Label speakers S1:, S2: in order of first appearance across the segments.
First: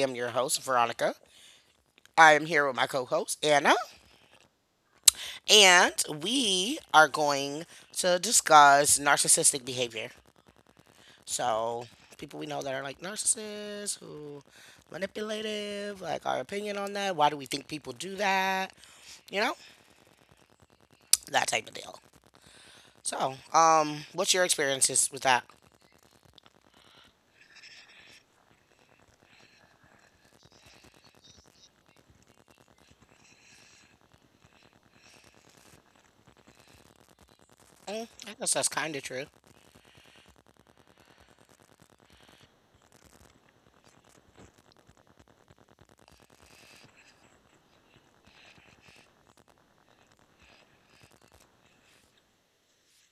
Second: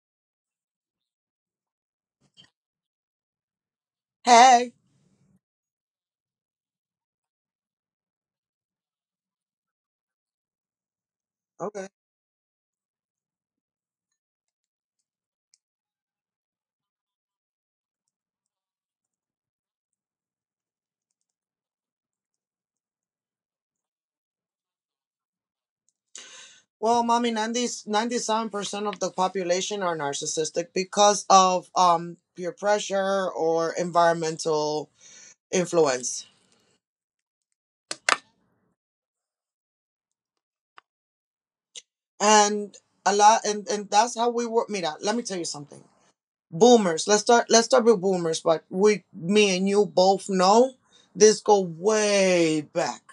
S1: am your host, Veronica. I am here with my co host, Anna,
S2: Hey.
S1: and we are going to discuss narcissistic behavior. So,
S2: Okay.
S1: people we know that are like narcissists, who manipulative, like our opinion on that. Why do we think people do that? You know, that type of deal. So, what's your experiences with that?
S2: Well, mommy, 90, 97% of the population are narcissistic because of peer pressure or environmental influence.
S1: Mm, I guess that's kind of true.
S2: And a lot and that's how we work. Mira, let me tell you something. Boomers, let's start with boomers, but we me and you both know this go way back.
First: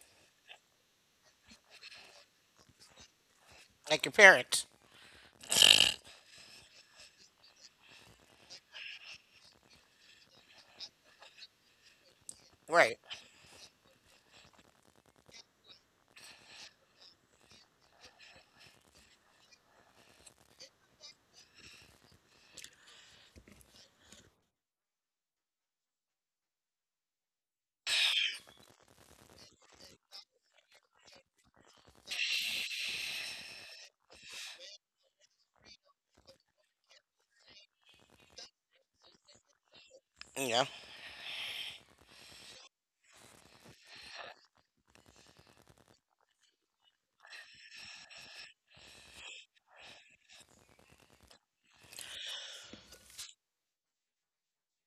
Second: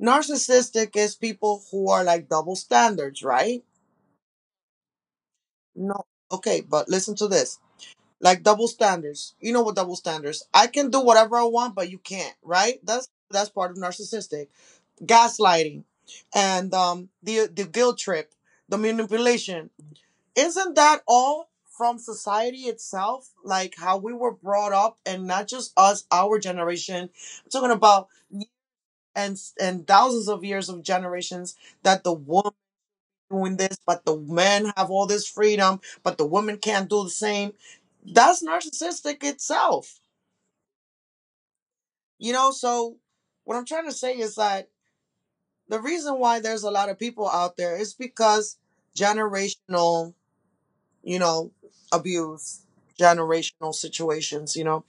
S2: Narcissistic is people who are like double standards, right?
S1: Like your parents.
S2: No. Okay, but listen to this. Like double standards, you know what double standards? I can do whatever I want but you can't, right?
S1: Right.
S2: That's part of narcissistic gaslighting, and the guilt trip, the manipulation. Isn't that all from society itself, like how we were brought up? And not just us, our generation I'm talking about, and thousands of years of generations, that the woman doing this, but the men have all this freedom but the women can't do the same. That's narcissistic itself.
S1: Yeah.
S2: You know, so what I'm trying to say is that the reason why there's a lot of people out there is because generational, you know, abuse, generational situations, you know.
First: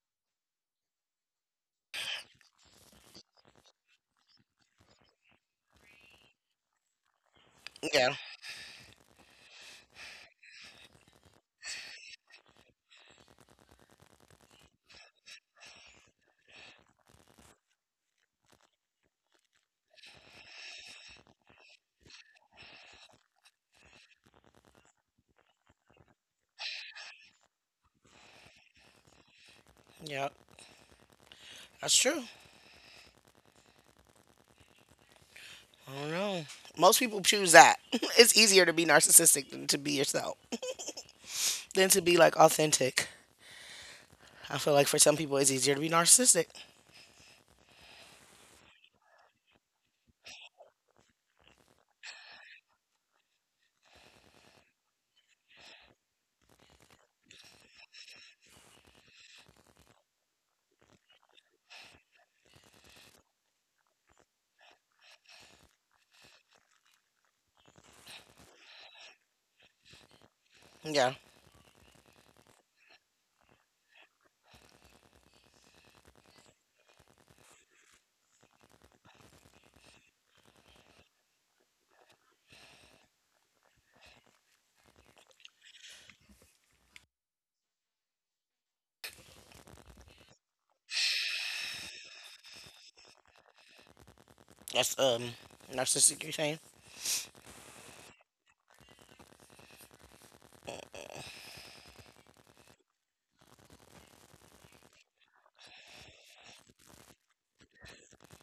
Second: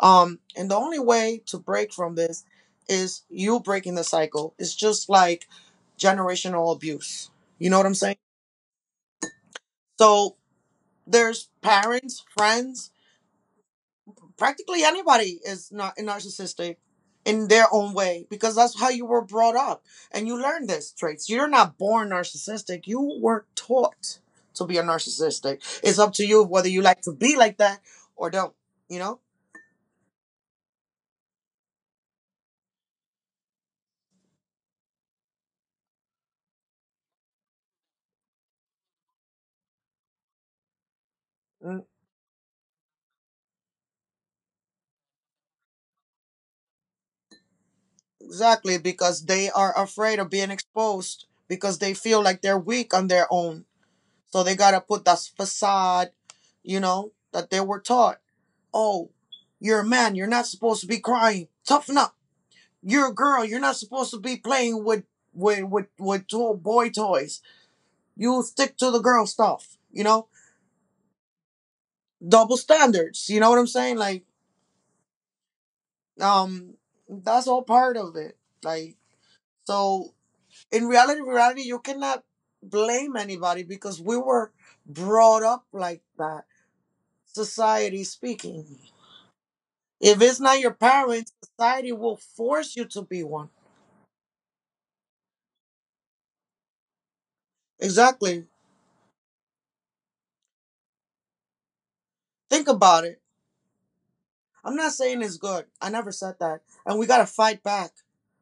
S2: And the only way to break from this is you breaking the cycle. It's just like generational abuse. You know what I'm
S1: Yeah.
S2: saying? So there's parents, friends, practically anybody is not narcissistic in their own way, because that's how you were brought up, and you learn this traits. You're not born narcissistic, you were taught to be a narcissistic. It's up to you whether you like to be like that or don't, you know.
S1: Yeah. That's true. I don't know. Most people choose that. It's easier to be narcissistic than to be yourself,
S2: Mm,
S1: than to be like authentic. I feel like for some people it's easier to be narcissistic.
S2: exactly, because they are afraid of being exposed because they feel like they're weak on their own, so they got to put that facade, you know, that they were taught. Oh, you're a man. You're not supposed to be crying. Toughen up. You're a girl. You're not supposed to be playing with boy toys. You stick to the girl stuff. You know,
S1: Yeah,
S2: double standards. You know what I'm saying? Like, um, that's all part of it. Like, so in reality, you cannot blame anybody, because we were brought up like that. Society speaking. If it's not your parents, society will force you to be one.
S1: that's narcissistic. You're saying?
S2: Exactly. Think about it. I'm not saying it's good. I never said that. And we got to fight back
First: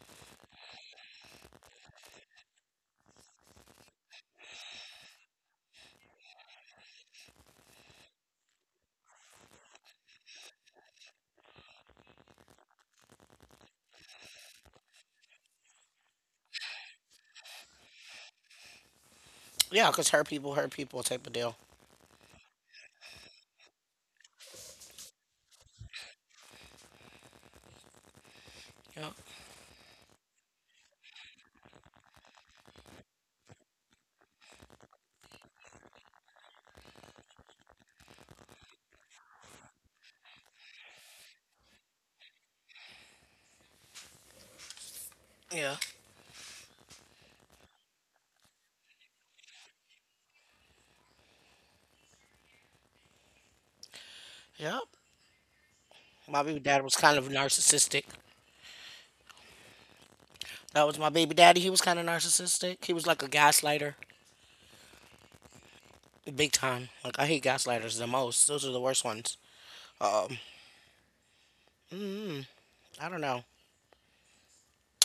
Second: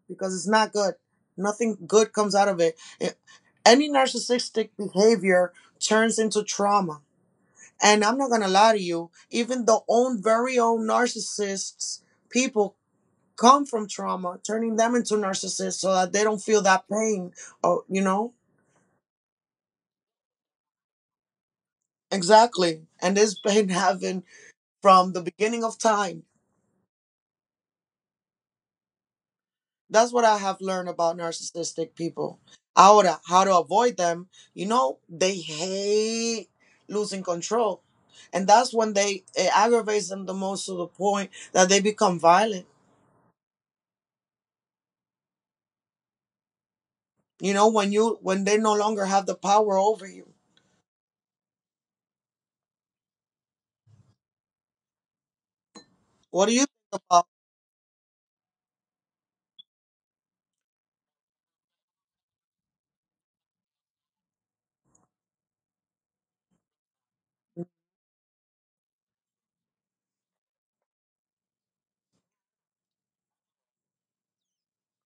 S2: because it's not good. Nothing good comes out of it. It- Any narcissistic behavior turns into trauma. And I'm not going to lie to you, even the own very own narcissists, people come from trauma, turning them into narcissists so that they don't feel that pain. Oh, you know?
S1: Yeah, cause hurt people type of deal.
S2: Exactly. And this has been having from the beginning of time.
S1: Yeah,
S2: That's what I have learned about narcissistic people. How to avoid them. You know, they hate losing control, and that's when they it aggravates them the most, to the point that they become violent.
S1: yeah,
S2: You know, when you when they no longer have the power over you.
S1: yep. My
S2: What do
S1: baby
S2: you
S1: dad was
S2: think
S1: kind
S2: about?
S1: of narcissistic. That was my baby daddy. He was kind of narcissistic. He was like a gaslighter, big time. Like I hate gaslighters the most. Those are the worst ones. Um, mm, I don't know.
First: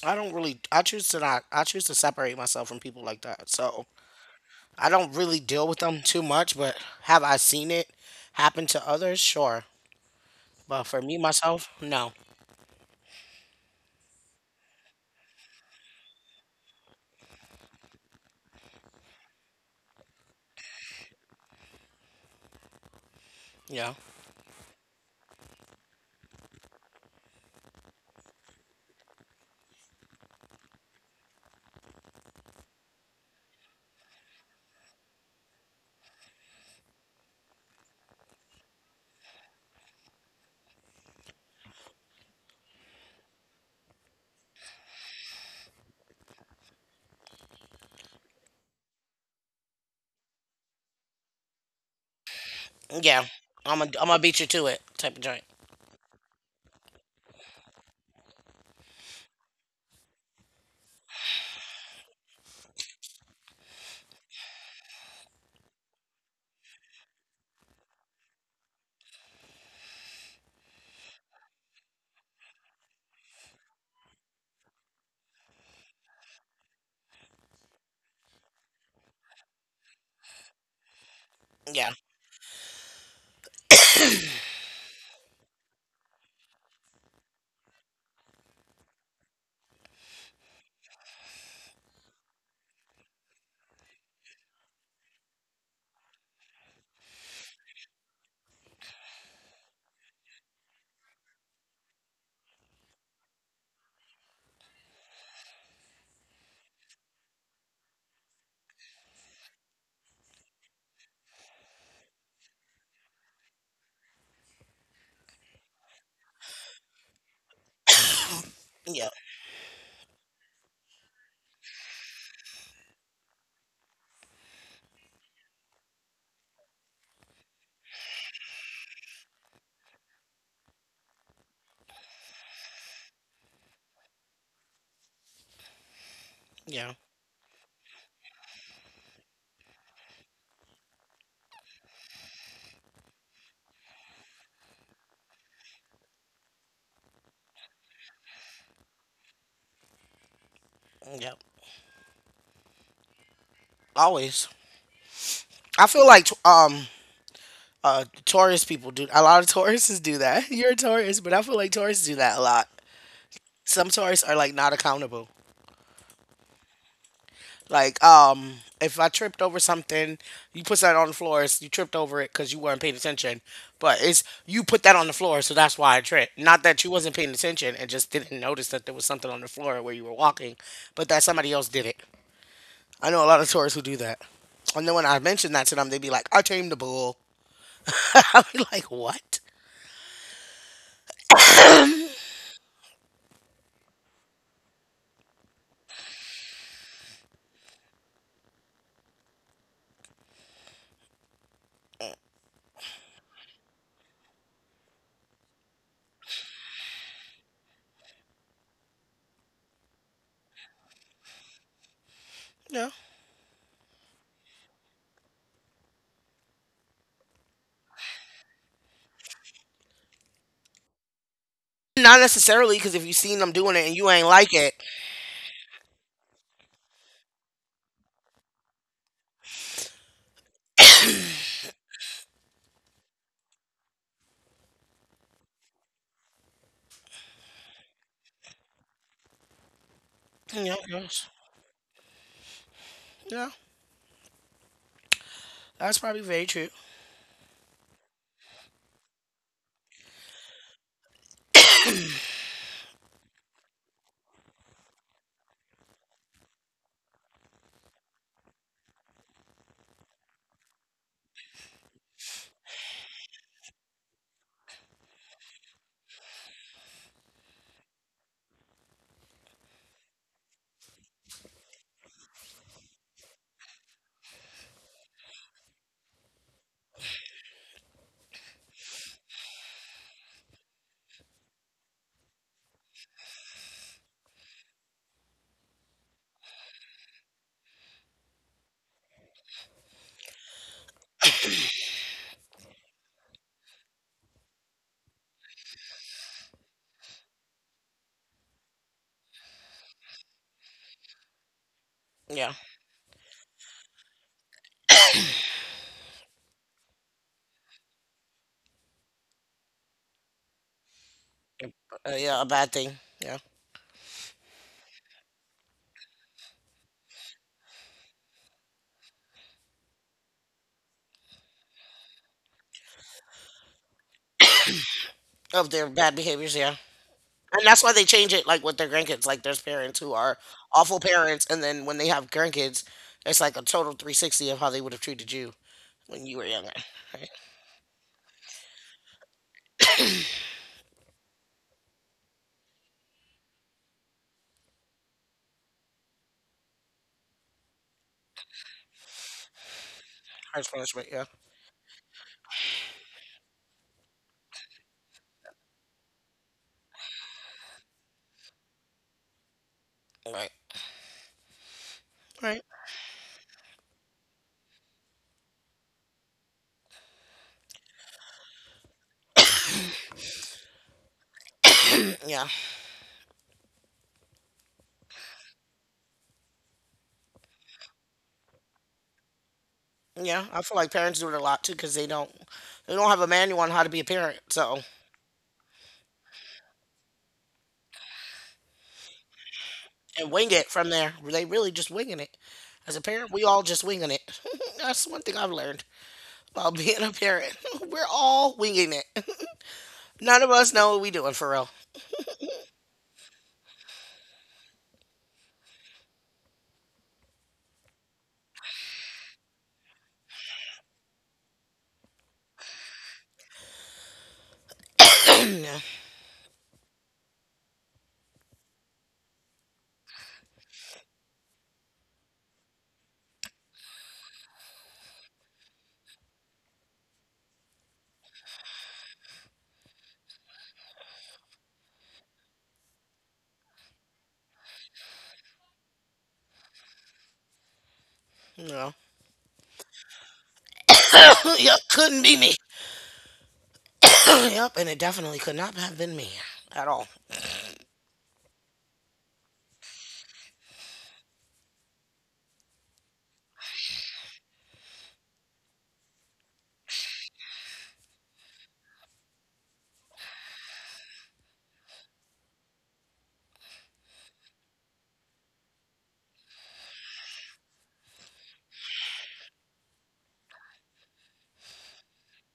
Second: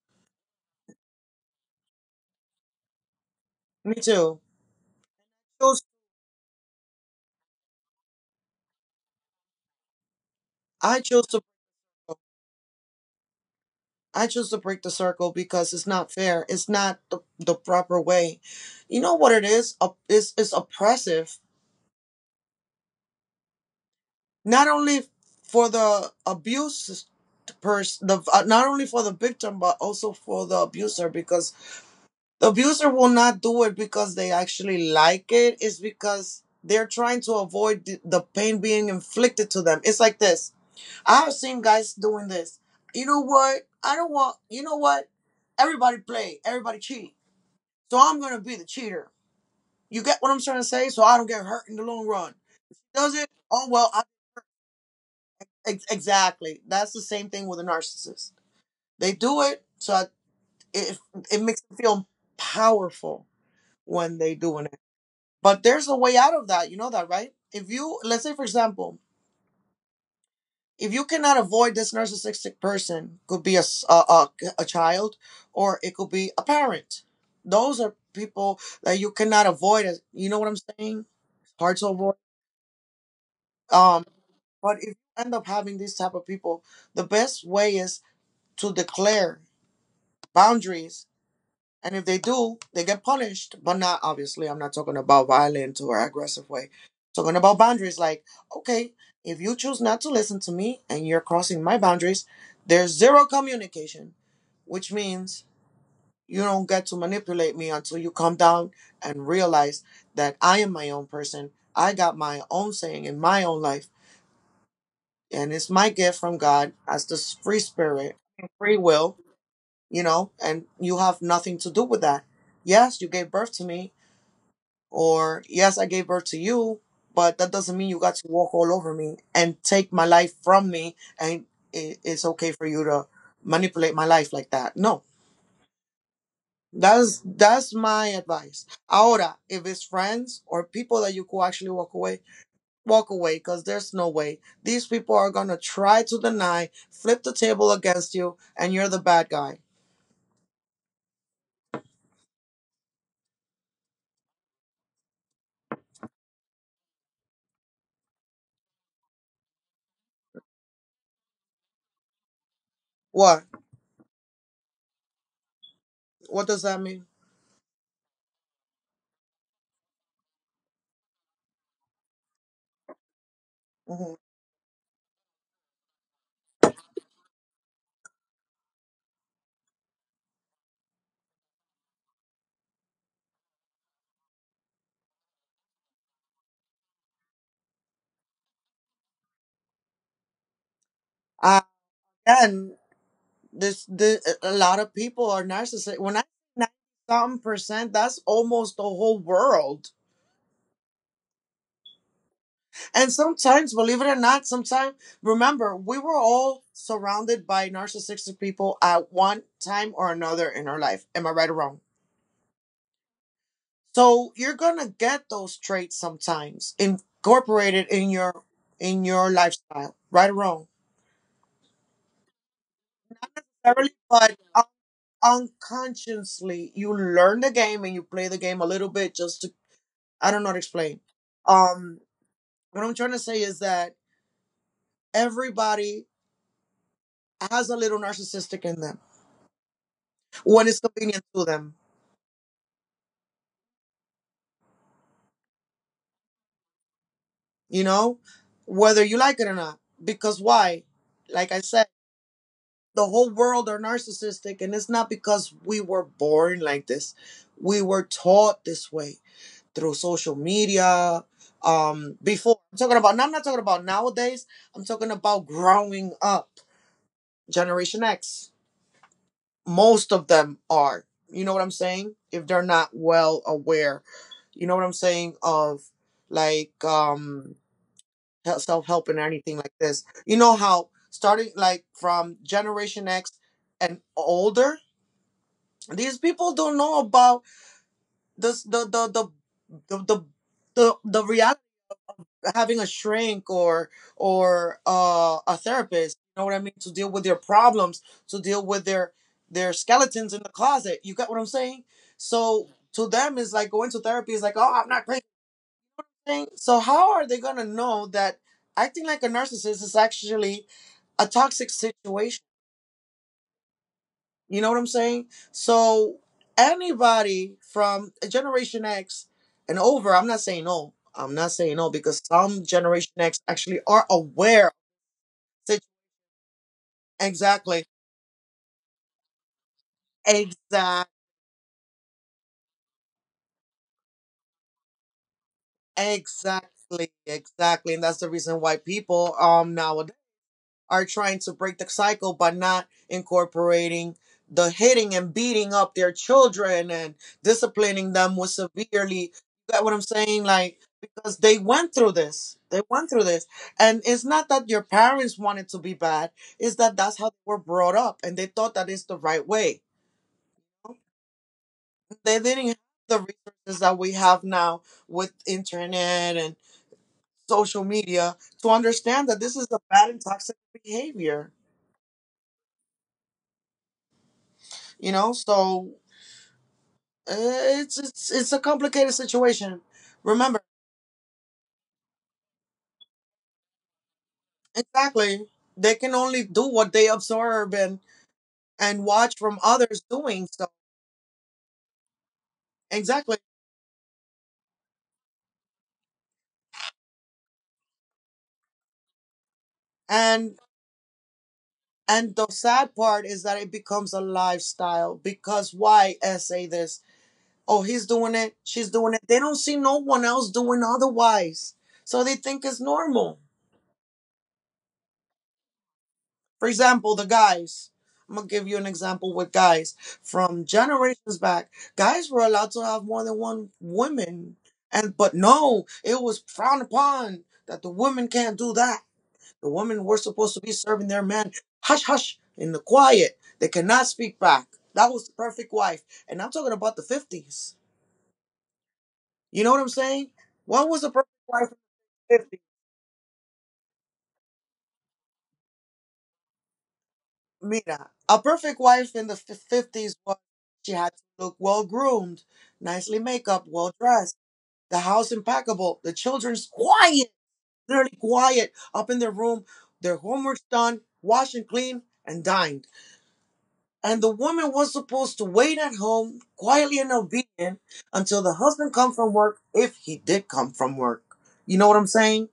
S1: I don't really. I choose to not. I choose to separate myself from people like that. So
S2: Me too.
S1: I don't really deal with
S2: Choose-
S1: them too much. But have I seen it happen to others? Sure. But
S2: I
S1: for me
S2: choose to
S1: myself, no.
S2: I choose to break the circle because it's not fair. It's not the proper way. You know what it is? Op- It's oppressive,
S1: Yeah.
S2: not only for the abuse person the not only for the victim but also for the abuser, because the abuser will not do it because they actually like it, it's because they're trying to avoid the pain being inflicted to them. It's like this. I've seen guys doing this. You know what? I don't want, you know what, everybody play, everybody cheat, so I'm gonna be the cheater. You get what I'm trying to say? So I don't get hurt in the long run. Does it?
S1: Yeah.
S2: Oh
S1: I'm a.
S2: well.
S1: I'm gonna beat you to it type of joint.
S2: Ex- Exactly. That's the same thing with a narcissist. They do it, so I- it it makes them feel powerful when they doing it. But there's a way out of that. You know that, right? If you, let's say, for example, if you cannot avoid this narcissistic person, could be a s- a child, or it could be a parent. Those are people that you cannot avoid. As you know what I'm saying? Hard to
S1: Yeah.
S2: avoid. Um, but if you end up having these type of people, the best way is to declare boundaries. And if they do, they get punished, but not obviously. I'm not talking about violent or aggressive way. Talking about boundaries. Like, okay, if you choose not to listen to me and you're crossing my boundaries, there's zero communication, which means you don't get to manipulate me until you come down and realize that I am my own person. I got my own saying in my own life, and it's my gift from God as the free spirit, free
S1: Yeah.
S2: will, you know, and you have nothing to do with that. Yes, you gave birth to me, or yes, I gave birth to you, but that doesn't mean you got to walk all over me and take my life from me, and it's okay for you to manipulate my life like that. No,
S1: Yeah.
S2: that's my advice. Ahora, if it's friends or people that you could actually walk away, because there's no way these people are gonna try to deny, flip the table against you, and you're the bad guy.
S1: Yeah. Always. I feel like Taurus people do a lot of Tauruses do that. You're a Taurus, but I feel like Taurus do that a lot.
S2: What?
S1: Some Taurus are like not accountable.
S2: What does that mean?
S1: Like, um, if I tripped over something, you put that on the floor. You tripped over it because you weren't paying attention. But
S2: Mm-hmm.
S1: it's you put that on the floor, so that's why I tripped. Not that you wasn't paying attention and just didn't notice that there was something on the floor where you were walking, but that somebody else did it. I know a lot of tourists who do that. And then when I mention that to them, they be like, "I tamed the bull." I be like, "What?"
S2: Uh, then this the a lot of people are narcissistic when I, some percent, that's almost the whole world. And sometimes, believe it or not, sometimes, remember, we were all surrounded by narcissistic people at one time or another in our life, am I right or wrong?
S1: No,
S2: So you're gonna get those traits sometimes incorporated in your lifestyle, right or wrong?
S1: not necessarily because if you seen them doing it
S2: Necessarily,
S1: and you ain't
S2: but
S1: like
S2: un-
S1: it,
S2: unconsciously you learn the game and you play the game a little bit, just to I don't know how to explain. Um, what I'm trying to say is that everybody has a little narcissistic in them when
S1: yeah,
S2: it's convenient
S1: yes.
S2: to them,
S1: Yeah, that's probably very true.
S2: you know, whether you like it or not. Because why? Like I said, the whole world are narcissistic, and it's not because we were born like this. We were taught this way through social media. Before I'm talking about, now I'm not talking about nowadays. I'm talking about growing up, Generation X. Most of them are. You know what I'm saying? If they're not well aware, you know what I'm saying, of like self help and anything like this. You know how starting like from Generation X and older, these people don't know about this the the, the, reality, having a shrink or a therapist. You know what I mean? To deal with their problems, to deal with their skeletons in the closet. You got what I'm saying?
S1: Yeah,
S2: So to them, it's like going to therapy is like, oh, I'm not crazy. So how are they gonna know that acting like a narcissist is actually a toxic
S1: uh, yeah,
S2: situation?
S1: a bad thing. Yeah.
S2: You know what I'm saying? So anybody from Generation X and over, I'm not saying no. I'm not saying no, because some Generation X actually are aware of
S1: Of
S2: the
S1: their bad behaviors, yeah. And that's
S2: Exactly.
S1: why they change it like with their grandkids. Like there's parents who are awful
S2: Exact.
S1: parents and then when they have grandkids, it's like a total 360 of how they would have treated you when you were younger.
S2: Exactly.
S1: Right?
S2: Exactly. And that's the reason why people nowadays are trying to break the cycle by not incorporating the hitting and beating up their children and disciplining them with severely. You get what I'm saying?
S1: Harsh
S2: Like
S1: punishment, yeah.
S2: because they went through this. They went through this. And it's not that your parents wanted to be bad. It's that that's how they were brought up and they thought that is the right way.
S1: Right.
S2: They
S1: Right.
S2: didn't have the resources that we have now with internet and social media to understand that this is a bad and toxic behavior,
S1: Yeah.
S2: you know. So it's a complicated situation.
S1: Yeah.
S2: Remember,
S1: I feel like parents do it a lot too because they don't have a manual on how to be a parent. So
S2: exactly, they can only do what they absorb and watch from others
S1: and
S2: doing
S1: wing
S2: so.
S1: it from there. They really just winging it. As a parent,
S2: Exactly.
S1: we all just winging it. That's one thing I've learned about being a parent. We're all winging it. None of
S2: and
S1: us know what we doing for real.
S2: and the sad part is that it becomes a lifestyle, because why essay this? Oh, he's doing it, she's doing it. They don't see no one else doing otherwise. So they think it's normal. For example, the guys. I'm going to give you an example with guys. From generations back, guys were allowed to have more than one woman. And but no, it was frowned upon that the women can't do that. The women were supposed to be serving their men, hush hush in the quiet. They cannot speak back. That was the perfect wife. And I'm talking about the 50s.
S1: No.
S2: You know what I'm saying? What was the perfect wife
S1: Yep,
S2: in
S1: couldn't be
S2: the
S1: me.
S2: 50s?
S1: Yep, and it definitely could not have been me at all.
S2: Mira, a perfect wife in 50s was she had to look well groomed, nicely make up, well dressed, the house impeccable, the children's quiet, literally quiet, up in their room, their homework's done, washed and cleaned, and dined. And the woman was supposed to wait at home, quietly and obedient, until the husband come from work, if he did come from work. You know what I'm saying?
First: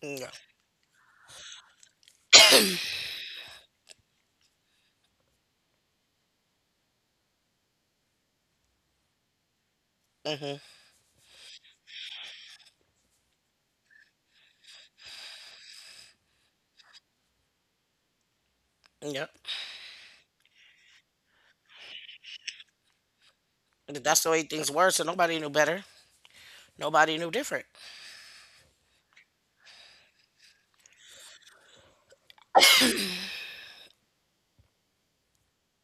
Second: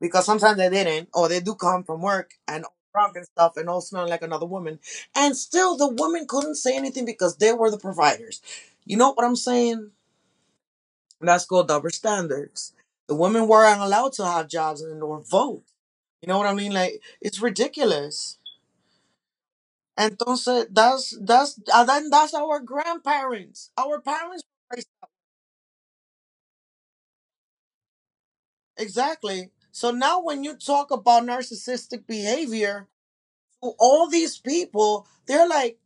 S2: Because
S1: Yeah.
S2: sometimes they didn't, or they do come from work and all drunk and stuff and all smelling like another woman. And still, the woman couldn't say anything because they were the providers. You know what I'm saying?
S1: Hmm.
S2: That's called double standards. The women weren't allowed to have jobs and or vote. You know what I mean? Like, it's ridiculous.
S1: Yep.
S2: Entonces, that's and then that's our grandparents, our
S1: That's the
S2: parents.
S1: way things were, so nobody knew better. Nobody knew different.
S2: Exactly. So now, when you talk about narcissistic behavior, to all these people, they're like,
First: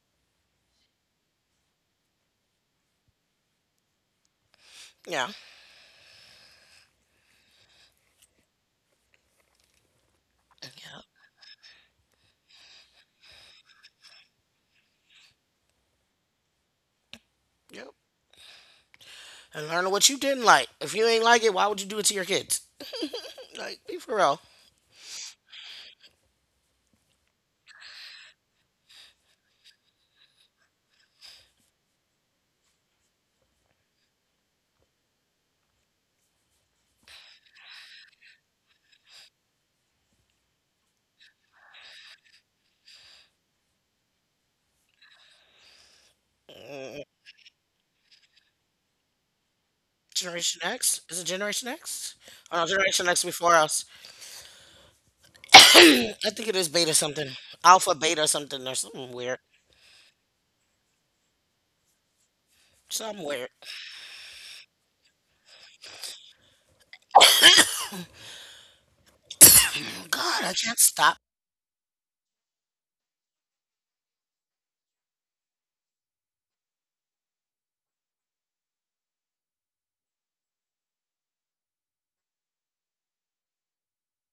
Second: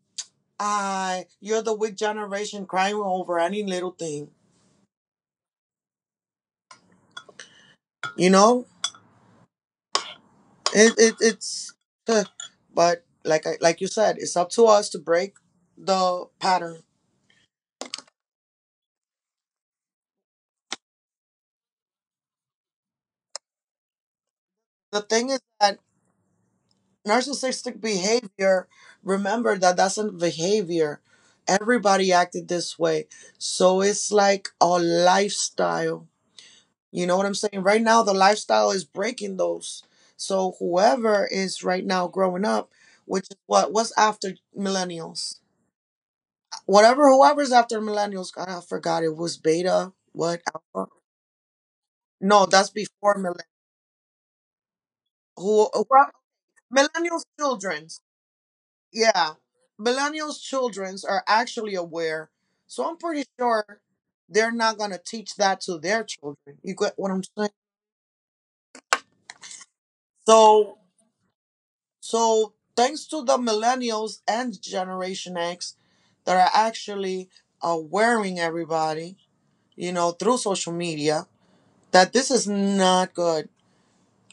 S2: you're the weak generation crying over any little thing.
S1: Yeah.
S2: You know,
S1: Yep.
S2: it it's, uh, but like I, like you said, it's up to us to break the pattern.
S1: Yep. And learn what you didn't like. If you ain't like it, why would you do it to your kids? Like, be for real.
S2: The thing is that narcissistic behavior. Remember that that's a behavior. Everybody acted this way, so it's like a lifestyle. You know what I'm saying? Right now, the lifestyle is breaking those. So whoever is right now growing up, which is what's after millennials,
S1: Mm,
S2: whatever whoever's after millennials, God, I forgot, it was beta. What,
S1: Generation
S2: alpha?
S1: X? Is it Generation X?
S2: No,
S1: Oh, no,
S2: that's
S1: Generation
S2: before
S1: X
S2: millennials.
S1: before us.
S2: Who well,
S1: I think it is beta
S2: millennials
S1: something. Alpha,
S2: childrens?
S1: beta something, or something
S2: Yeah,
S1: weird.
S2: millennials childrens are actually aware. So I'm
S1: Something
S2: pretty
S1: weird.
S2: sure they're not gonna teach that to their children. You get what I'm saying?
S1: God, I
S2: So
S1: can't stop.
S2: So, thanks to the millennials and Generation X that are actually awareing everybody, you know, through social media, that this is not good.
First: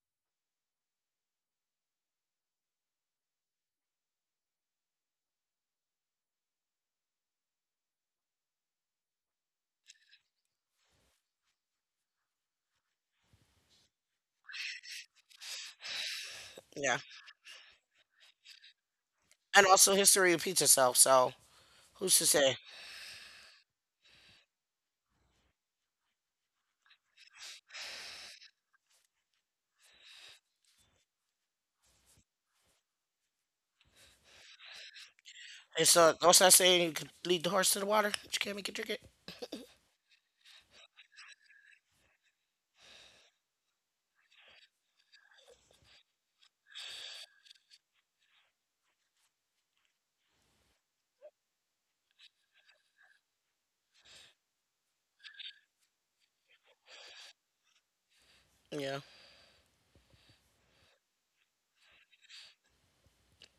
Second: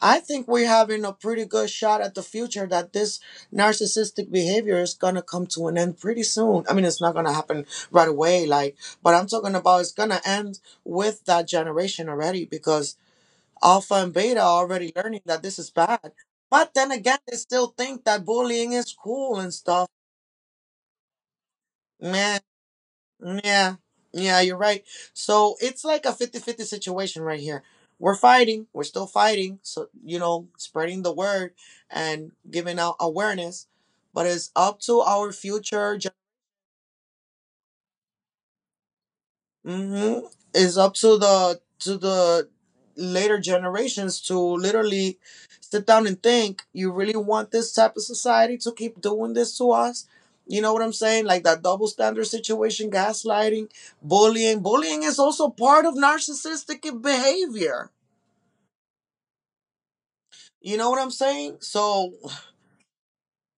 S2: I think we're having a pretty good shot at the future, that this narcissistic behavior is gonna come to an end pretty soon. I mean, it's not gonna happen right away, like, but I'm talking about it's gonna end with that generation already, because Alpha and Beta are already learning that this is bad. But then
S1: Yeah.
S2: again, they still think that bullying is cool and
S1: And
S2: stuff.
S1: also, history repeats itself. So, who's to
S2: Man,
S1: say?
S2: yeah, yeah, you're right. So it's like a fifty-fifty situation right here. We're fighting, we're still fighting. So, you know, spreading the word and giving out awareness. But it's up to our
S1: It's
S2: future.
S1: what's that saying? You could lead the horse to the water, but you can't make it drink it.
S2: Mm-hmm. It's up to the later generations to literally sit down and think, you really want this type of society to keep doing this to us? You know what I'm saying? Like, that double standard situation, gaslighting, bullying. Bullying is also part of narcissistic behavior.
S1: Yeah,
S2: You know what I'm saying? So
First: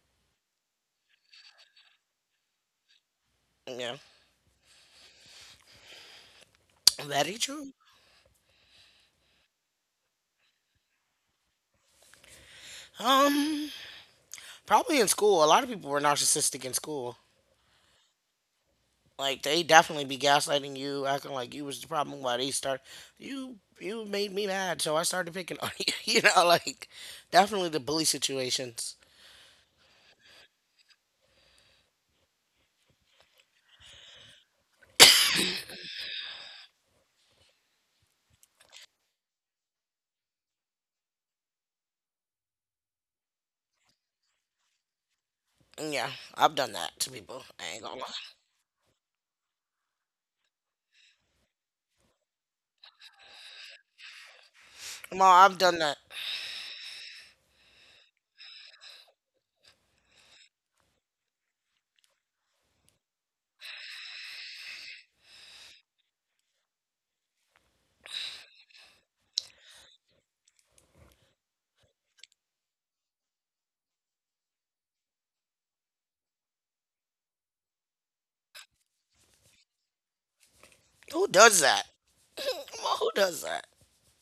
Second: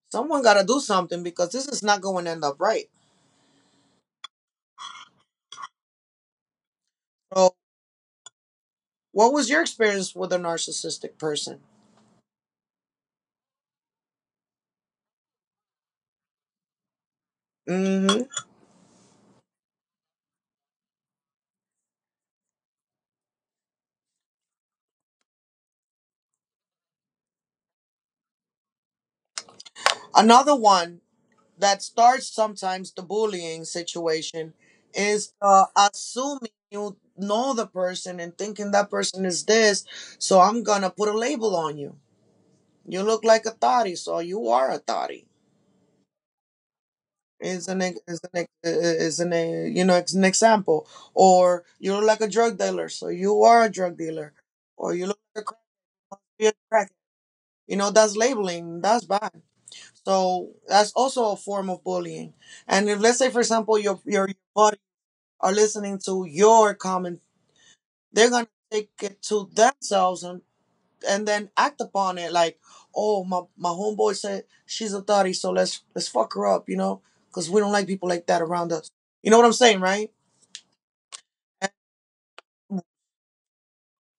S2: someone got to do something because this is not going to end up right.
S1: yeah, very
S2: So
S1: true.
S2: what was your experience with a narcissistic person?
S1: Um, probably in school, a lot of people were narcissistic in school.
S2: Hmm.
S1: Like they definitely be gaslighting you, acting like you was the problem. Why they start you made me mad, so I started picking on you. You know, like definitely the bully situations.
S2: Another one that starts sometimes the bullying situation is assuming you know the person and thinking that person is this, so I'm gonna put a label on you. You look like a thotty, so you are a thotty.
S1: Yeah, I've done that to people.
S2: Is
S1: I ain't
S2: an
S1: gonna
S2: ex-
S1: lie.
S2: is an ex- is an You know, it's an example, or you look like a drug dealer, so you are a drug dealer, or you
S1: Come
S2: look like a
S1: on, I've
S2: crack,
S1: done that.
S2: you're a crack. You know, that's labeling. That's bad. So that's also a form of bullying. And if, let's say, for example, your buddy are listening to your comment, they're gonna take it to themselves and then act upon it. Like, oh, my homeboy said she's a thotty, so let's fuck her up, you know, because we don't like people like that around us. You know what I'm saying, right?
S1: Who does
S2: And
S1: that? Come
S2: and
S1: on, who does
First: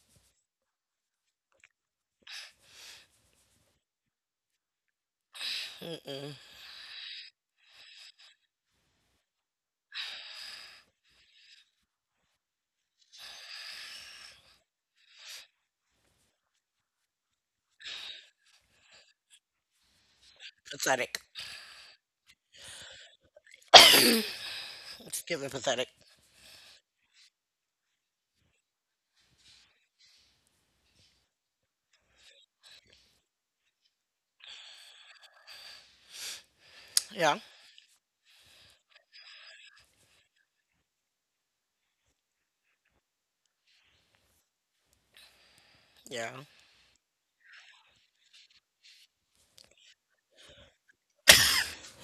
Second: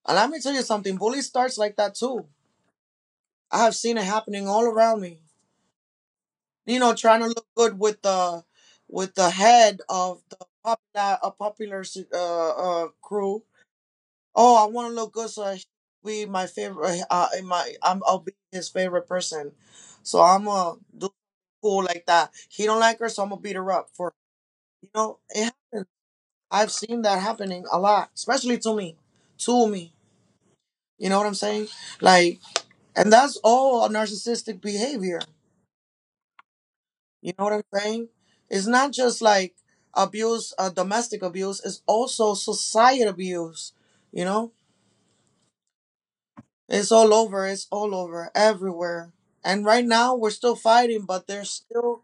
S2: let me tell you something. Bully starts like that too. I have seen it happening all around me.
S1: that?
S2: You know, trying to look good with the head of the popular uh, crew. Oh, I want to look good so I should be my favorite. I'll be his favorite person. So I'm gonna do
S1: Pathetic.
S2: cool like that. He don't like her, so I'm gonna beat her up for, you know.
S1: It's
S2: It
S1: giving
S2: happens.
S1: pathetic.
S2: I've seen that happening a lot, especially to me, to me. You know what I'm saying? Like, and that's all a narcissistic behavior. You
S1: Yeah,
S2: know what I'm saying? It's not just like domestic abuse. It's also society abuse. You know.
S1: yeah,
S2: It's all over. It's all over, everywhere. And right now, we're still fighting, but there's still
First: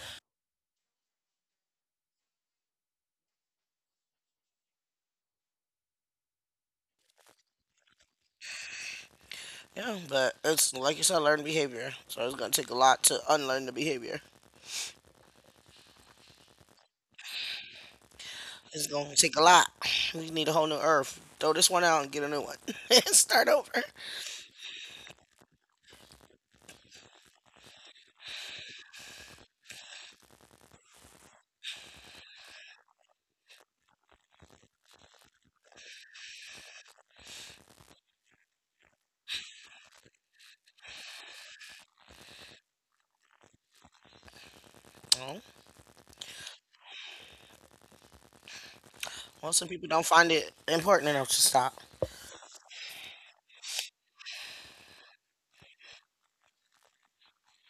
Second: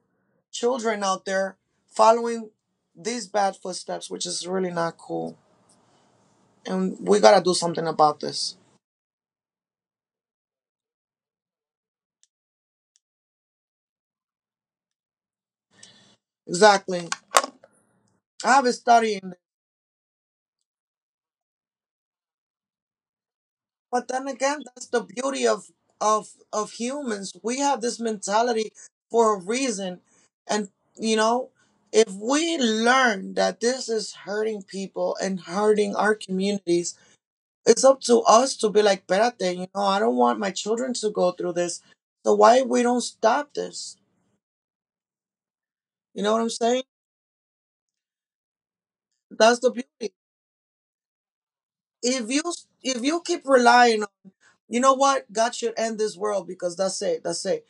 S2: children out there following these bad footsteps, which is really not cool. And we gotta do something about this.
S1: yeah. But it's like you said, learned behavior. So it's gonna take a lot to unlearn the behavior.
S2: Exactly. I've been
S1: It's gonna
S2: studying
S1: take
S2: it.
S1: a lot. We need a whole new earth. Throw this one out and get a new one. And start over.
S2: But then again, that's the beauty of humans. We have this mentality for a reason, and, you know, if we learn that this is hurting people and hurting our communities, it's up to us to be like, Perate, you know, I don't want my children to go through this. So why we don't stop this?
S1: Oh,
S2: You know what I'm saying?
S1: well,
S2: That's
S1: some
S2: the
S1: people don't
S2: beauty.
S1: find it important enough to stop.
S2: If you if you keep relying on, you know what, God should end this world, because that's it, that's it.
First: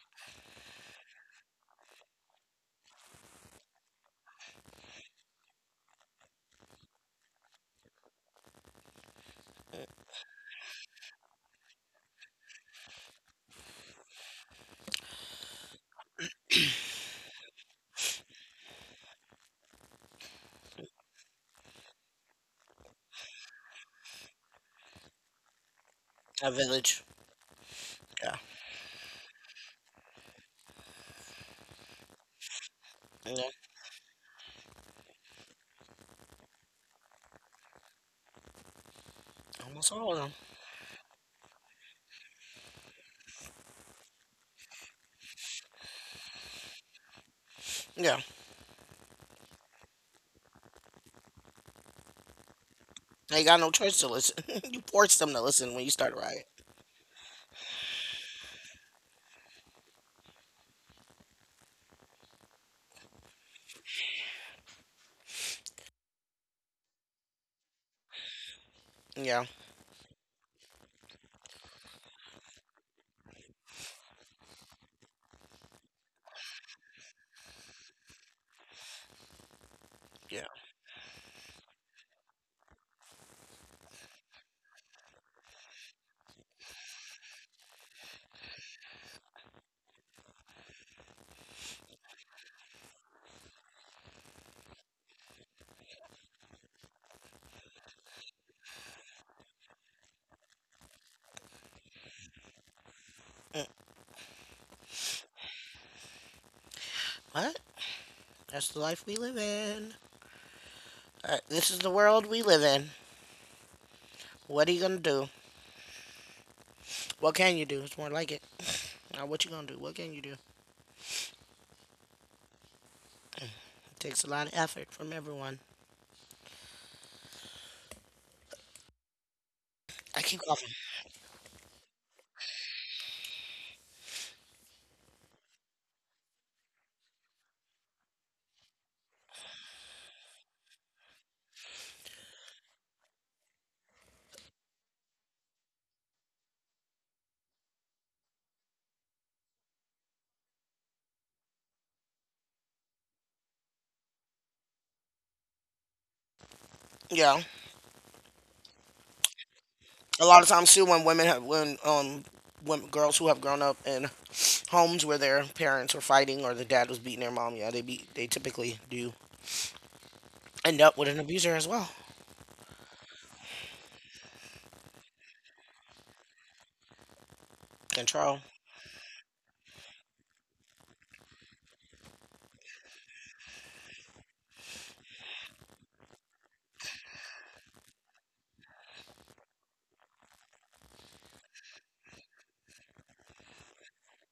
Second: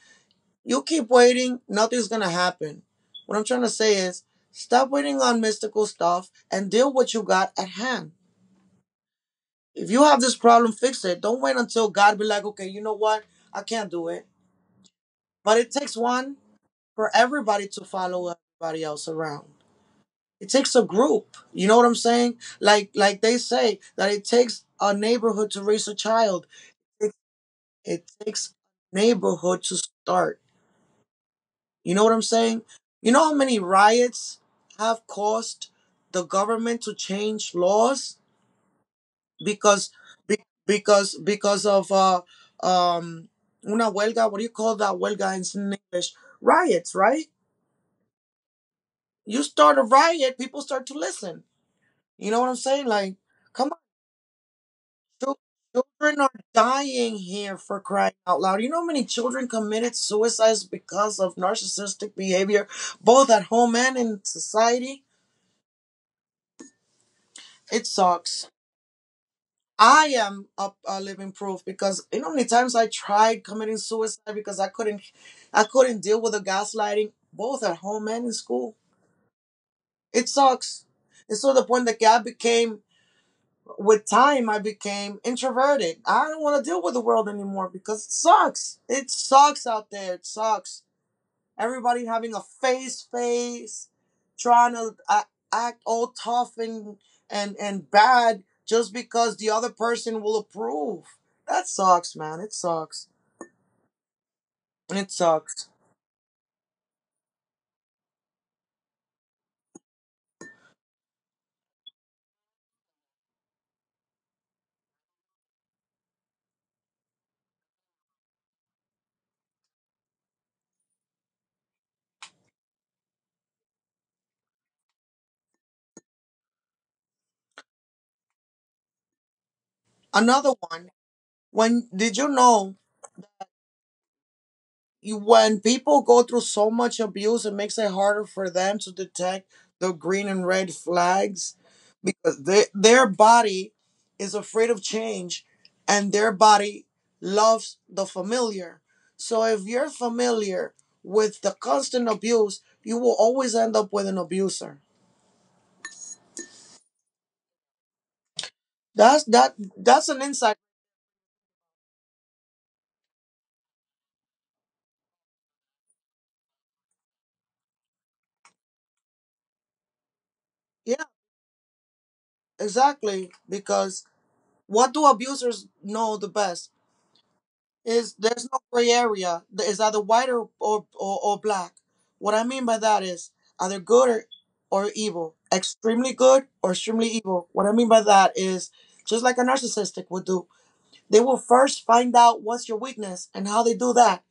S2: You keep waiting, nothing's gonna happen. What I'm trying to say is, stop waiting on mystical stuff and deal with what you got at hand. If you have this problem, fix it. Don't wait until God be like, okay, you know what? I can't do it. But it takes one for everybody to follow, everybody else around. It takes a group. You know what I'm saying? Like they say that it takes a neighborhood to raise a child.
S1: A village.
S2: It, it
S1: Yeah.
S2: takes a neighborhood to start. You know what I'm saying? You know how
S1: Yeah.
S2: many riots have caused the government to change laws, because
S1: Almost all of them.
S2: be, because of um una huelga, what do you call that huelga in English? Riots, right?
S1: Yeah.
S2: You start a riot, people start to listen. You know what I'm saying? Like,
S1: They got
S2: come
S1: no
S2: on,
S1: choice to listen. You force them
S2: chil-
S1: to listen when you start a
S2: children are
S1: riot.
S2: dying here, for crying out loud. You know how many children committed suicides because of narcissistic behavior, both at home and in society? It sucks.
S1: Yeah.
S2: I am a living proof, because you know how many times I tried committing suicide because I couldn't deal with the gaslighting, both at home and in school. It
S1: Yeah.
S2: sucks. It's to the point that I became with time, I became introverted. I don't want to deal with the world anymore because it sucks. It sucks out there. It sucks. Everybody having a face, trying to act all tough and bad just because the other person will approve. That sucks, man. It sucks.
S1: Mm,
S2: It sucks.
S1: What? That's the life we live in. This is the world we live in. What are you gonna do? What can you do? It's more like it. Now, what you gonna do? What can you do? It takes a lot of effort from everyone. I keep
S2: Another
S1: coughing.
S2: one. When did you know you- When people go through so much abuse, it makes it harder for them to detect the green and red flags because their body is afraid of change and their body loves the familiar. So if you're familiar with the constant abuse, you will always end up with an abuser.
S1: Yeah,
S2: That's an
S1: a lot of
S2: insight.
S1: times too, when girls who have grown up in homes where their parents were fighting or the dad was beating their mom, yeah, they typically do end up
S2: Yeah,
S1: with an abuser as well.
S2: exactly, because what do abusers know the best? Is,
S1: Control.
S2: there's no gray area. It's either white or black. What I mean by that is, either good or evil, extremely good or extremely evil. What I mean by that is, just like a narcissistic would do, they will first find out what's your weakness, and how they do that.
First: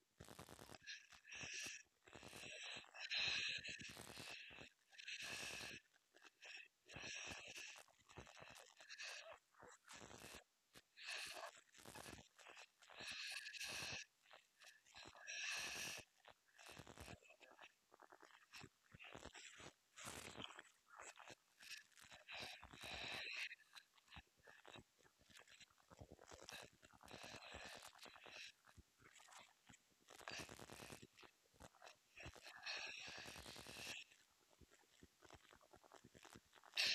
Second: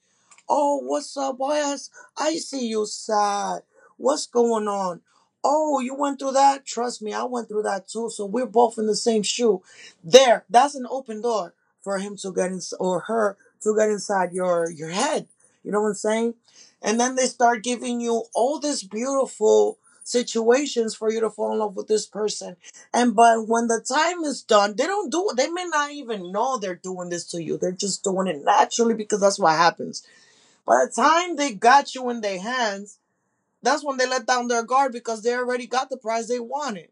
S2: Oh, what's up? I see you sad. What's going on? Oh, you went through that? Trust me, I went through that too. So we're both in the same shoe. There, that's an open door for him to get in, or her, to get inside your head. You know what I'm saying? And then they start giving you all these beautiful situations for you to fall in love with this person. And but when the time is done, they don't do it. They may not even know they're doing this to you. They're just doing it naturally because that's what happens. By the time they got you in their hands, that's when they let down their guard because they already got the prize they wanted.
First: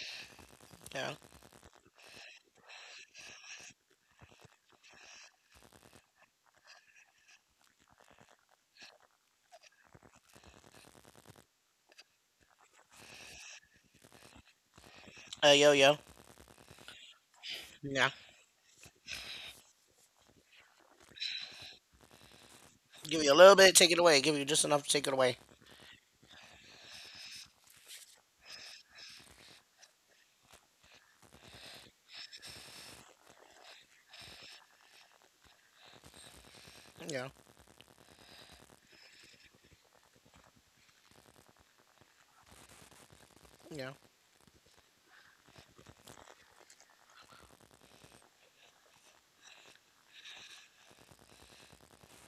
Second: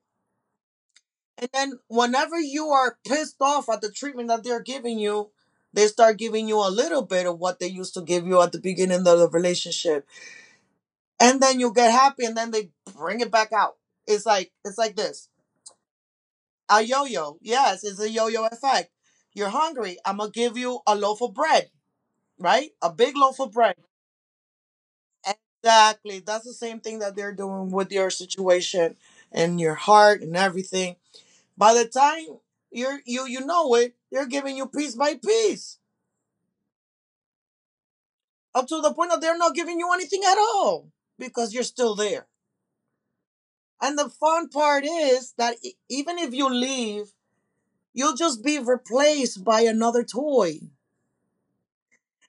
S1: Yeah.
S2: And then whenever you are pissed off at the treatment that they're giving you, they start giving you a little bit of what they used to give you at the beginning of the relationship. And then you get happy and then they bring it back out. It's like this.
S1: Yo yo.
S2: A yo-yo. Yes, it's
S1: Yeah.
S2: a yo-yo effect. You're hungry. I'm gonna give you a loaf of bread, right? A big
S1: Give you a
S2: loaf of
S1: little bit,
S2: bread.
S1: take it away. Give you just enough to take it away.
S2: Exactly. That's the same thing that they're doing with your situation and your heart and everything. By the time you know it, they're giving you piece by piece.
S1: Yeah.
S2: Up to the point that they're not giving you anything at all because you're still there.
S1: Yeah.
S2: And the fun part is that, even if you leave, you'll just be replaced by another toy.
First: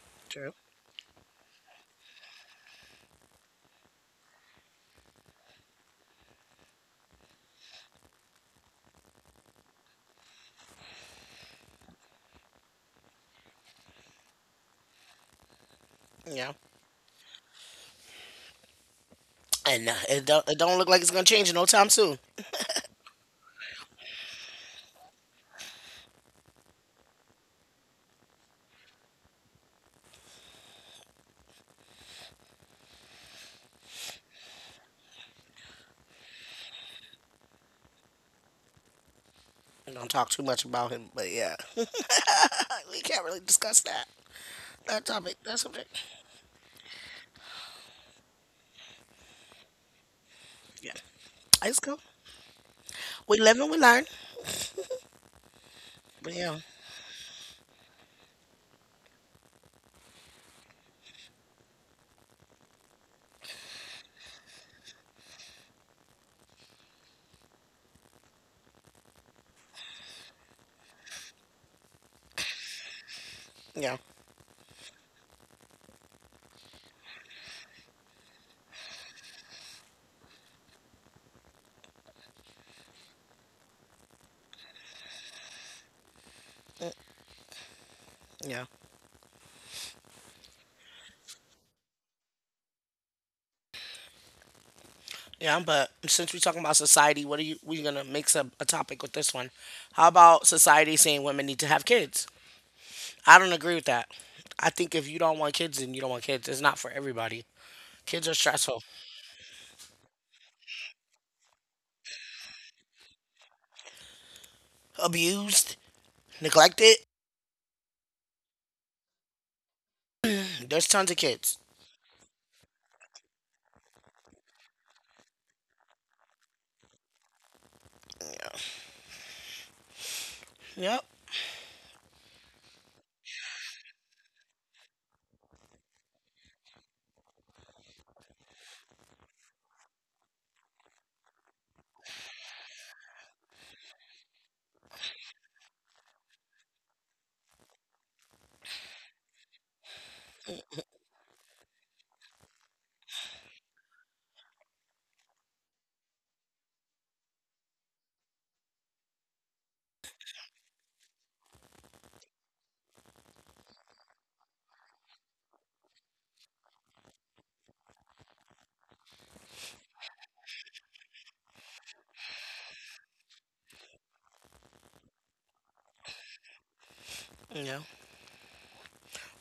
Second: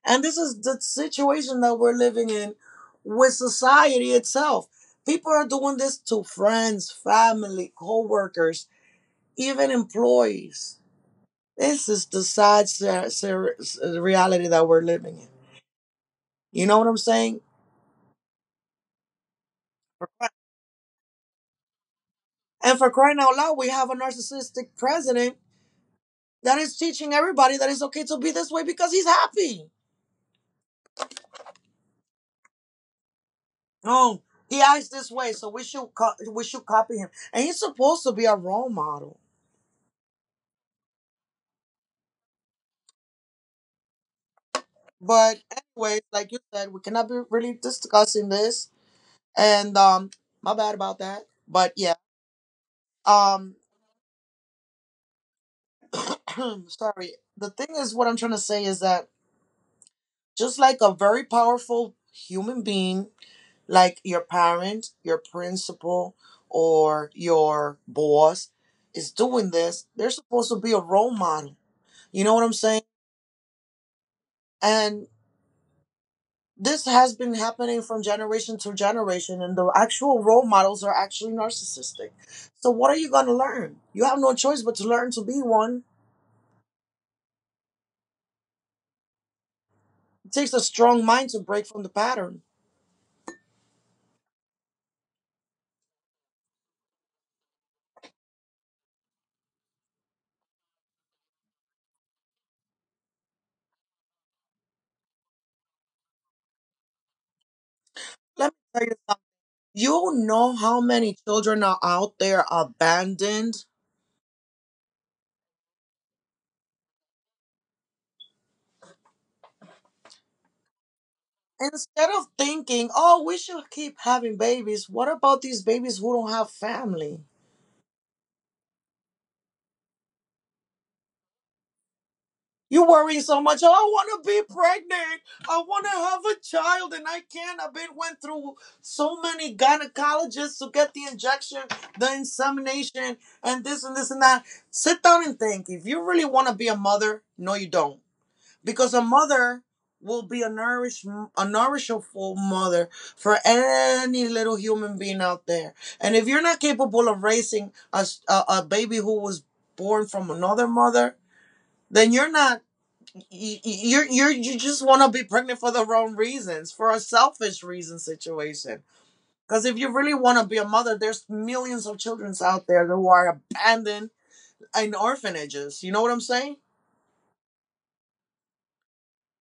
S2: And this
S1: True.
S2: is the situation that we're living in with society itself. People are doing this to friends, family, coworkers, even employees. This is the sad reality that we're living in.
S1: Yeah.
S2: You know what I'm saying?
S1: And it don't look like it's gonna change in no time soon.
S2: And for crying out loud, we have a narcissistic president that is teaching everybody that it's okay to be this way because he's happy. Oh, he acts this way, so we should copy him. And he's supposed to be a role model.
S1: Don't talk too much about him, but yeah. We can't really discuss that topic.
S2: But
S1: That subject.
S2: anyway, like you said, we cannot be really discussing this. And My bad
S1: Yeah,
S2: about that. But
S1: it's
S2: yeah,
S1: cool. We
S2: um,
S1: live and we learn. But yeah,
S2: sorry. The thing is, what I'm trying to say is that just like a very powerful human being, like your parent, your principal, or your boss is doing this, they're supposed to be a role model. You know what I'm saying?
S1: yeah,
S2: And this has been happening from generation to generation, and the actual role models are actually narcissistic. So, what are you going to learn? You have no choice but to learn to be one.
S1: yeah,
S2: It takes a strong mind to break from the pattern.
S1: yeah. But since we're talking about society, what are you? We're gonna mix up a topic with this one. How about society saying women need to have kids? I don't agree with that. I think if you don't want kids, then you don't want kids. It's not for everybody. Kids are
S2: Let me
S1: stressful,
S2: tell you something. You know how many children are out there abandoned.
S1: abused, neglected. There's tons of kids.
S2: Instead of thinking, oh, we should keep having babies, what about these babies who don't have family?
S1: Yep.
S2: You worry so much, oh, I want to be pregnant. I want to have a child, and I can't. I've been went through so many gynecologists to get the injection, the insemination, and this and this and that. Sit down and think. If you really want to be a mother, no, you don't. Because a mother will be a nourishful mother for any little human being out there, and if you're not capable of raising a baby who was born from another mother, then you're not y- you're you just want to be pregnant for the wrong reasons, for a selfish reason situation. Because if you really want to be a mother, there's millions of children out there who are abandoned in orphanages. You know what I'm saying?
S1: Yeah.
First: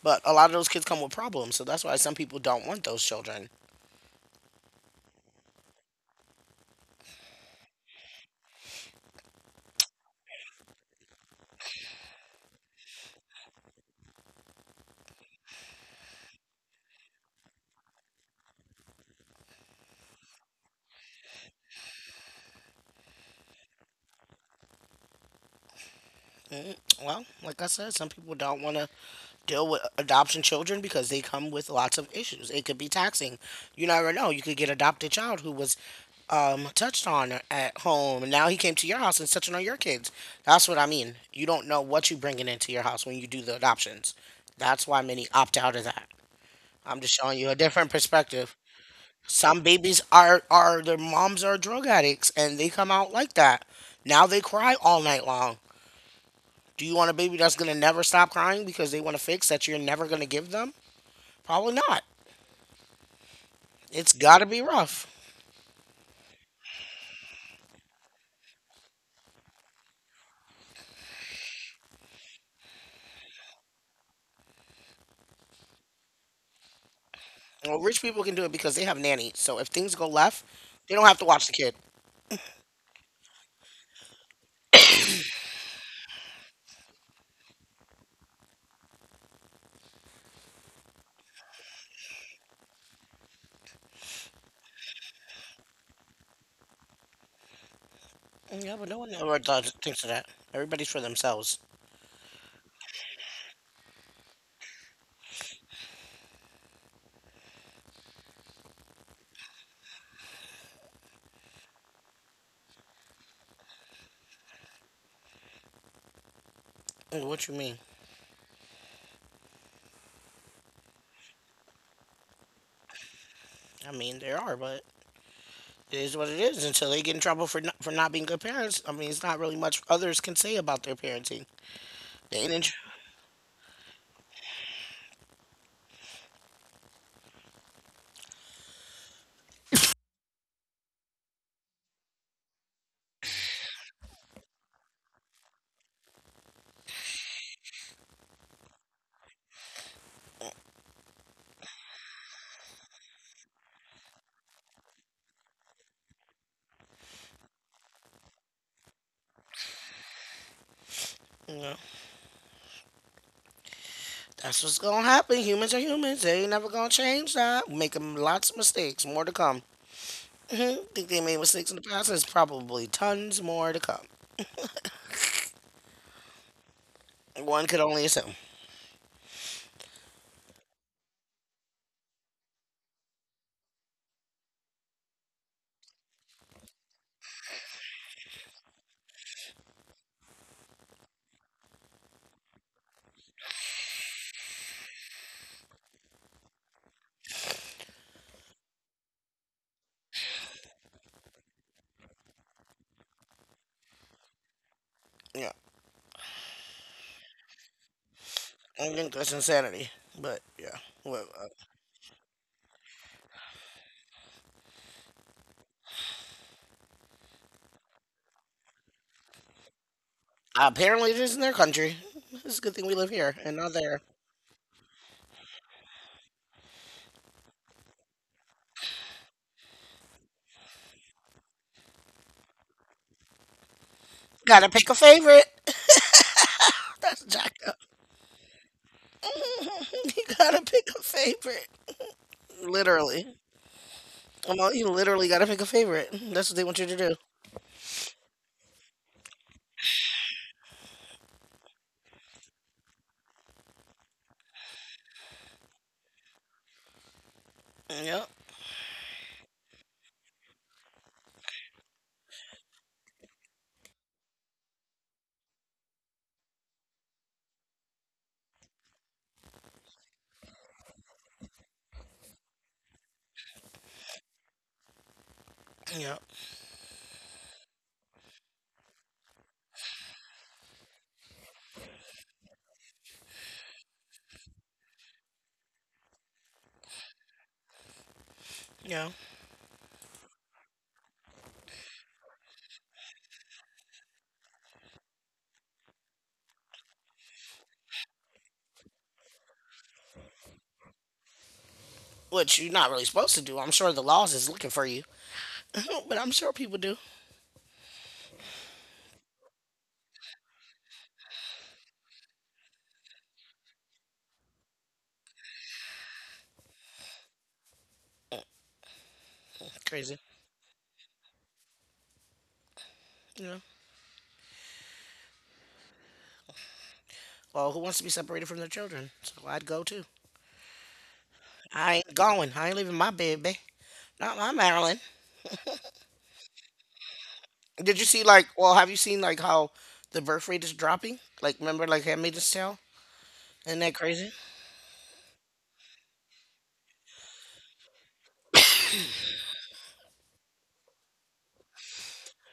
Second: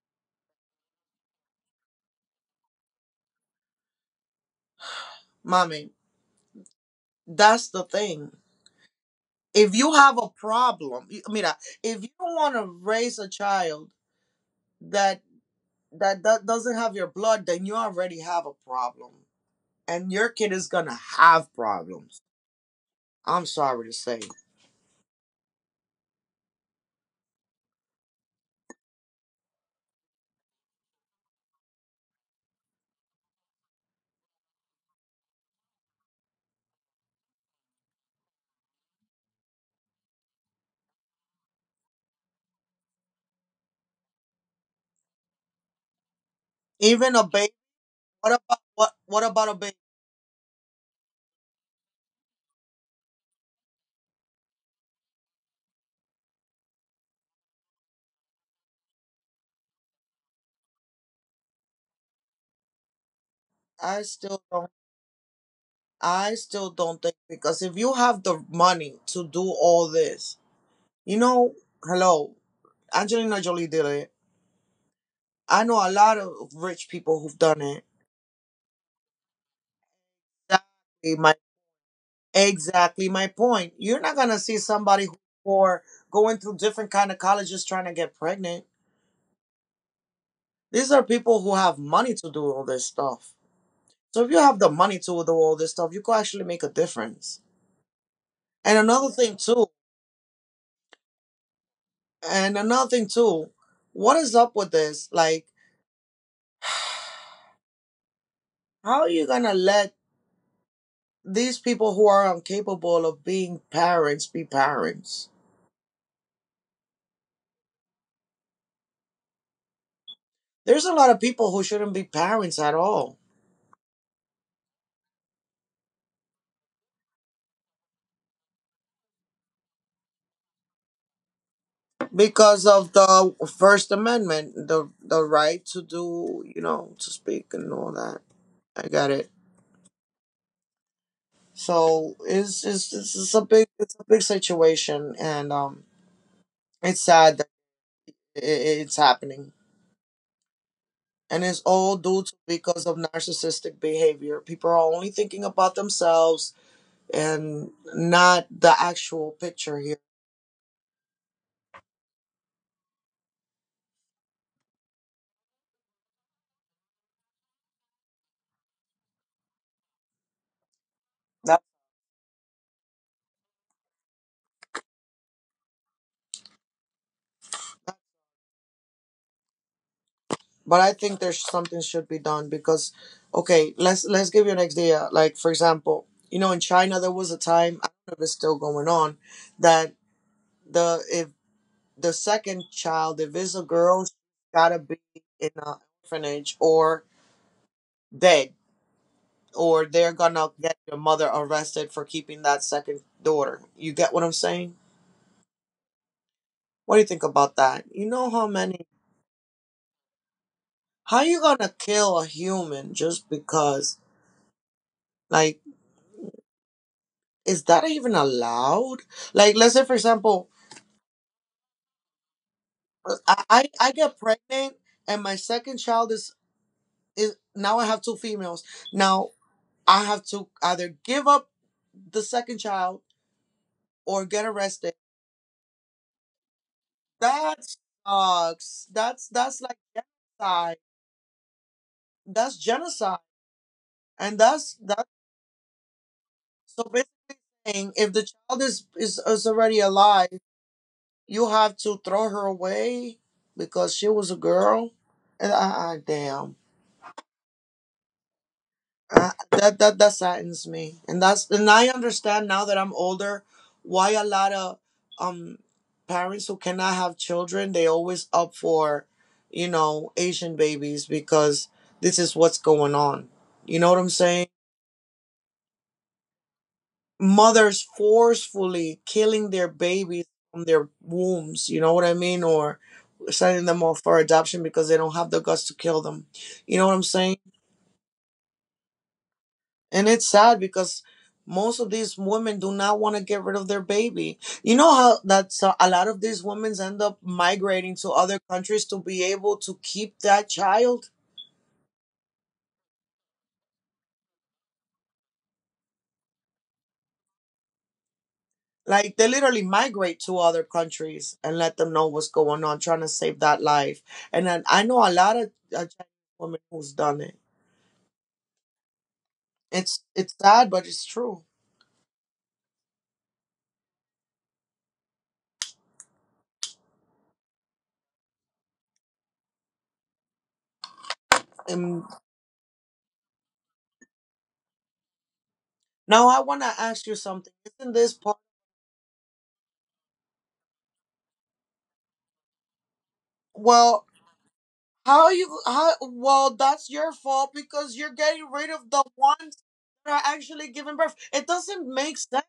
S1: But a lot of those kids come with problems, so that's why some people don't want those children.
S2: Mommy, that's the thing. If you have a problem, mira, if you want to raise a child that that doesn't have your blood, then you already have a problem, and your kid is gonna have problems. I'm sorry to say.
S1: Mm, Well, like I said, some people don't want to deal with adoption children because they come with lots of issues. It could be taxing. You never know. You could get adopted child who was touched on at home, and now he came to your house and is touching on your kids. That's what I mean. You don't know what you're bringing into your house when you do the adoptions. That's why many opt out of that. I'm just
S2: Even a
S1: showing you
S2: baby.
S1: a different
S2: What
S1: perspective.
S2: about what about a
S1: Some
S2: baby?
S1: babies are their moms are drug addicts, and they come out like that. Now they cry all night long. Do you want a baby that's going to never stop crying because they want to fix that you're never going to give them? Probably not.
S2: i
S1: It's got to
S2: still
S1: be
S2: don't
S1: rough.
S2: I still don't think, because if you have the money to do all this, you know, hello, Angelina Jolie did it. I know a lot of rich people who've done
S1: Well,
S2: it.
S1: rich people can do it because they have nannies. So if things go left, they don't have to
S2: Exactly.
S1: watch the kid.
S2: Exactly my point. You're not gonna see somebody who, or going through different kind of colleges trying to get pregnant. These are people who have money to do all this stuff. So if you have the money to do all this stuff, you could actually make a difference.
S1: Yeah,
S2: And
S1: but no one
S2: another
S1: ever
S2: thing
S1: does,
S2: too,
S1: thinks of that. Everybody's for themselves.
S2: and another thing too, what is up with this? Like, how are you gonna let these people who are incapable of being parents be parents?
S1: What you mean?
S2: There's a lot of people who shouldn't be parents at all
S1: I mean, there are, but it is what it is. Until they get in trouble for not being good parents, I mean, it's not really much others can say about their parenting. They
S2: because
S1: didn't.
S2: of the First Amendment, the right to do, you know, to speak and all that. I got it. So it's a big, it's a big situation, and it's sad that i i- it's happening, and it's all due to because of narcissistic behavior. People are only thinking about themselves and not the actual picture here.
S1: You know, that's what's gonna happen. Humans are humans. They ain't never gonna change that. Making lots of mistakes. More to come. Hmm. Think they made mistakes in the past. There's probably tons more to come. One could only assume.
S2: But I think there's something should be done because, okay, let's give you an idea. Like for example, you know, in China there was a time, I don't know if it's still going on, that the if the second child if it's a girl, she's gotta be in an orphanage or dead, or they're gonna get your mother arrested for keeping that second daughter. You get what I'm saying?
S1: Yeah,
S2: What do you think about that? You know how
S1: I
S2: many?
S1: think that's insanity. But yeah,
S2: How
S1: well,
S2: you gonna kill a human just because? Like, is that even allowed? Like, let's say, for example,
S1: apparently it is in their country. It's a good thing we live here
S2: I,
S1: and
S2: I,
S1: not
S2: I
S1: there.
S2: get pregnant and my second child is, now I have two females. Now I have to either give up the second child or get
S1: Gotta pick a
S2: arrested.
S1: favorite. That's
S2: That
S1: jacked up.
S2: sucks. That's like
S1: You gotta
S2: genocide.
S1: pick a favorite.
S2: That's genocide,
S1: Literally.
S2: and
S1: Well, no,
S2: that's
S1: you
S2: that's
S1: literally gotta pick a favorite. That's what they want you
S2: so
S1: to do.
S2: basically, saying if the child is, is already alive, you have to throw her away because she was a girl. And I damn.
S1: Yep.
S2: That saddens me, and that's, and I understand now that I'm older why a lot of um parents who cannot have children, they always up for, you know, Asian babies, because this is what's going on. You know what I'm saying?
S1: Yep.
S2: Mothers forcefully killing their babies from their wombs. You know what I mean? Or sending them off for adoption because they don't have the guts to kill them. You know what I'm saying?
S1: Yeah.
S2: And it's sad because most of these women do not want to get rid of their baby. You know how that's a lot of these women end up migrating to other countries to be able to keep that child?
S1: Which you're not really supposed to do. I'm sure the laws is looking for you. But I'm sure people do.
S2: Like they literally migrate to other countries and let them know what's going on, trying to save that life. And then I know a lot of Chinese women who's done it. It's
S1: Crazy.
S2: it's sad, but it's true.
S1: Yeah. Well, who wants to be separated from their children? So I'd go too. I
S2: And
S1: ain't going. I ain't leaving my baby. Not my Maryland.
S2: now I want to ask you something. Isn't
S1: Did you
S2: this
S1: see
S2: part?
S1: like? Well, have you seen like how the birth rate is dropping? Like, remember like Handmaid's Tale? Isn't that
S2: Well,
S1: crazy?
S2: How you how well that's your fault because you're getting rid of the ones that are actually giving birth. It doesn't make sense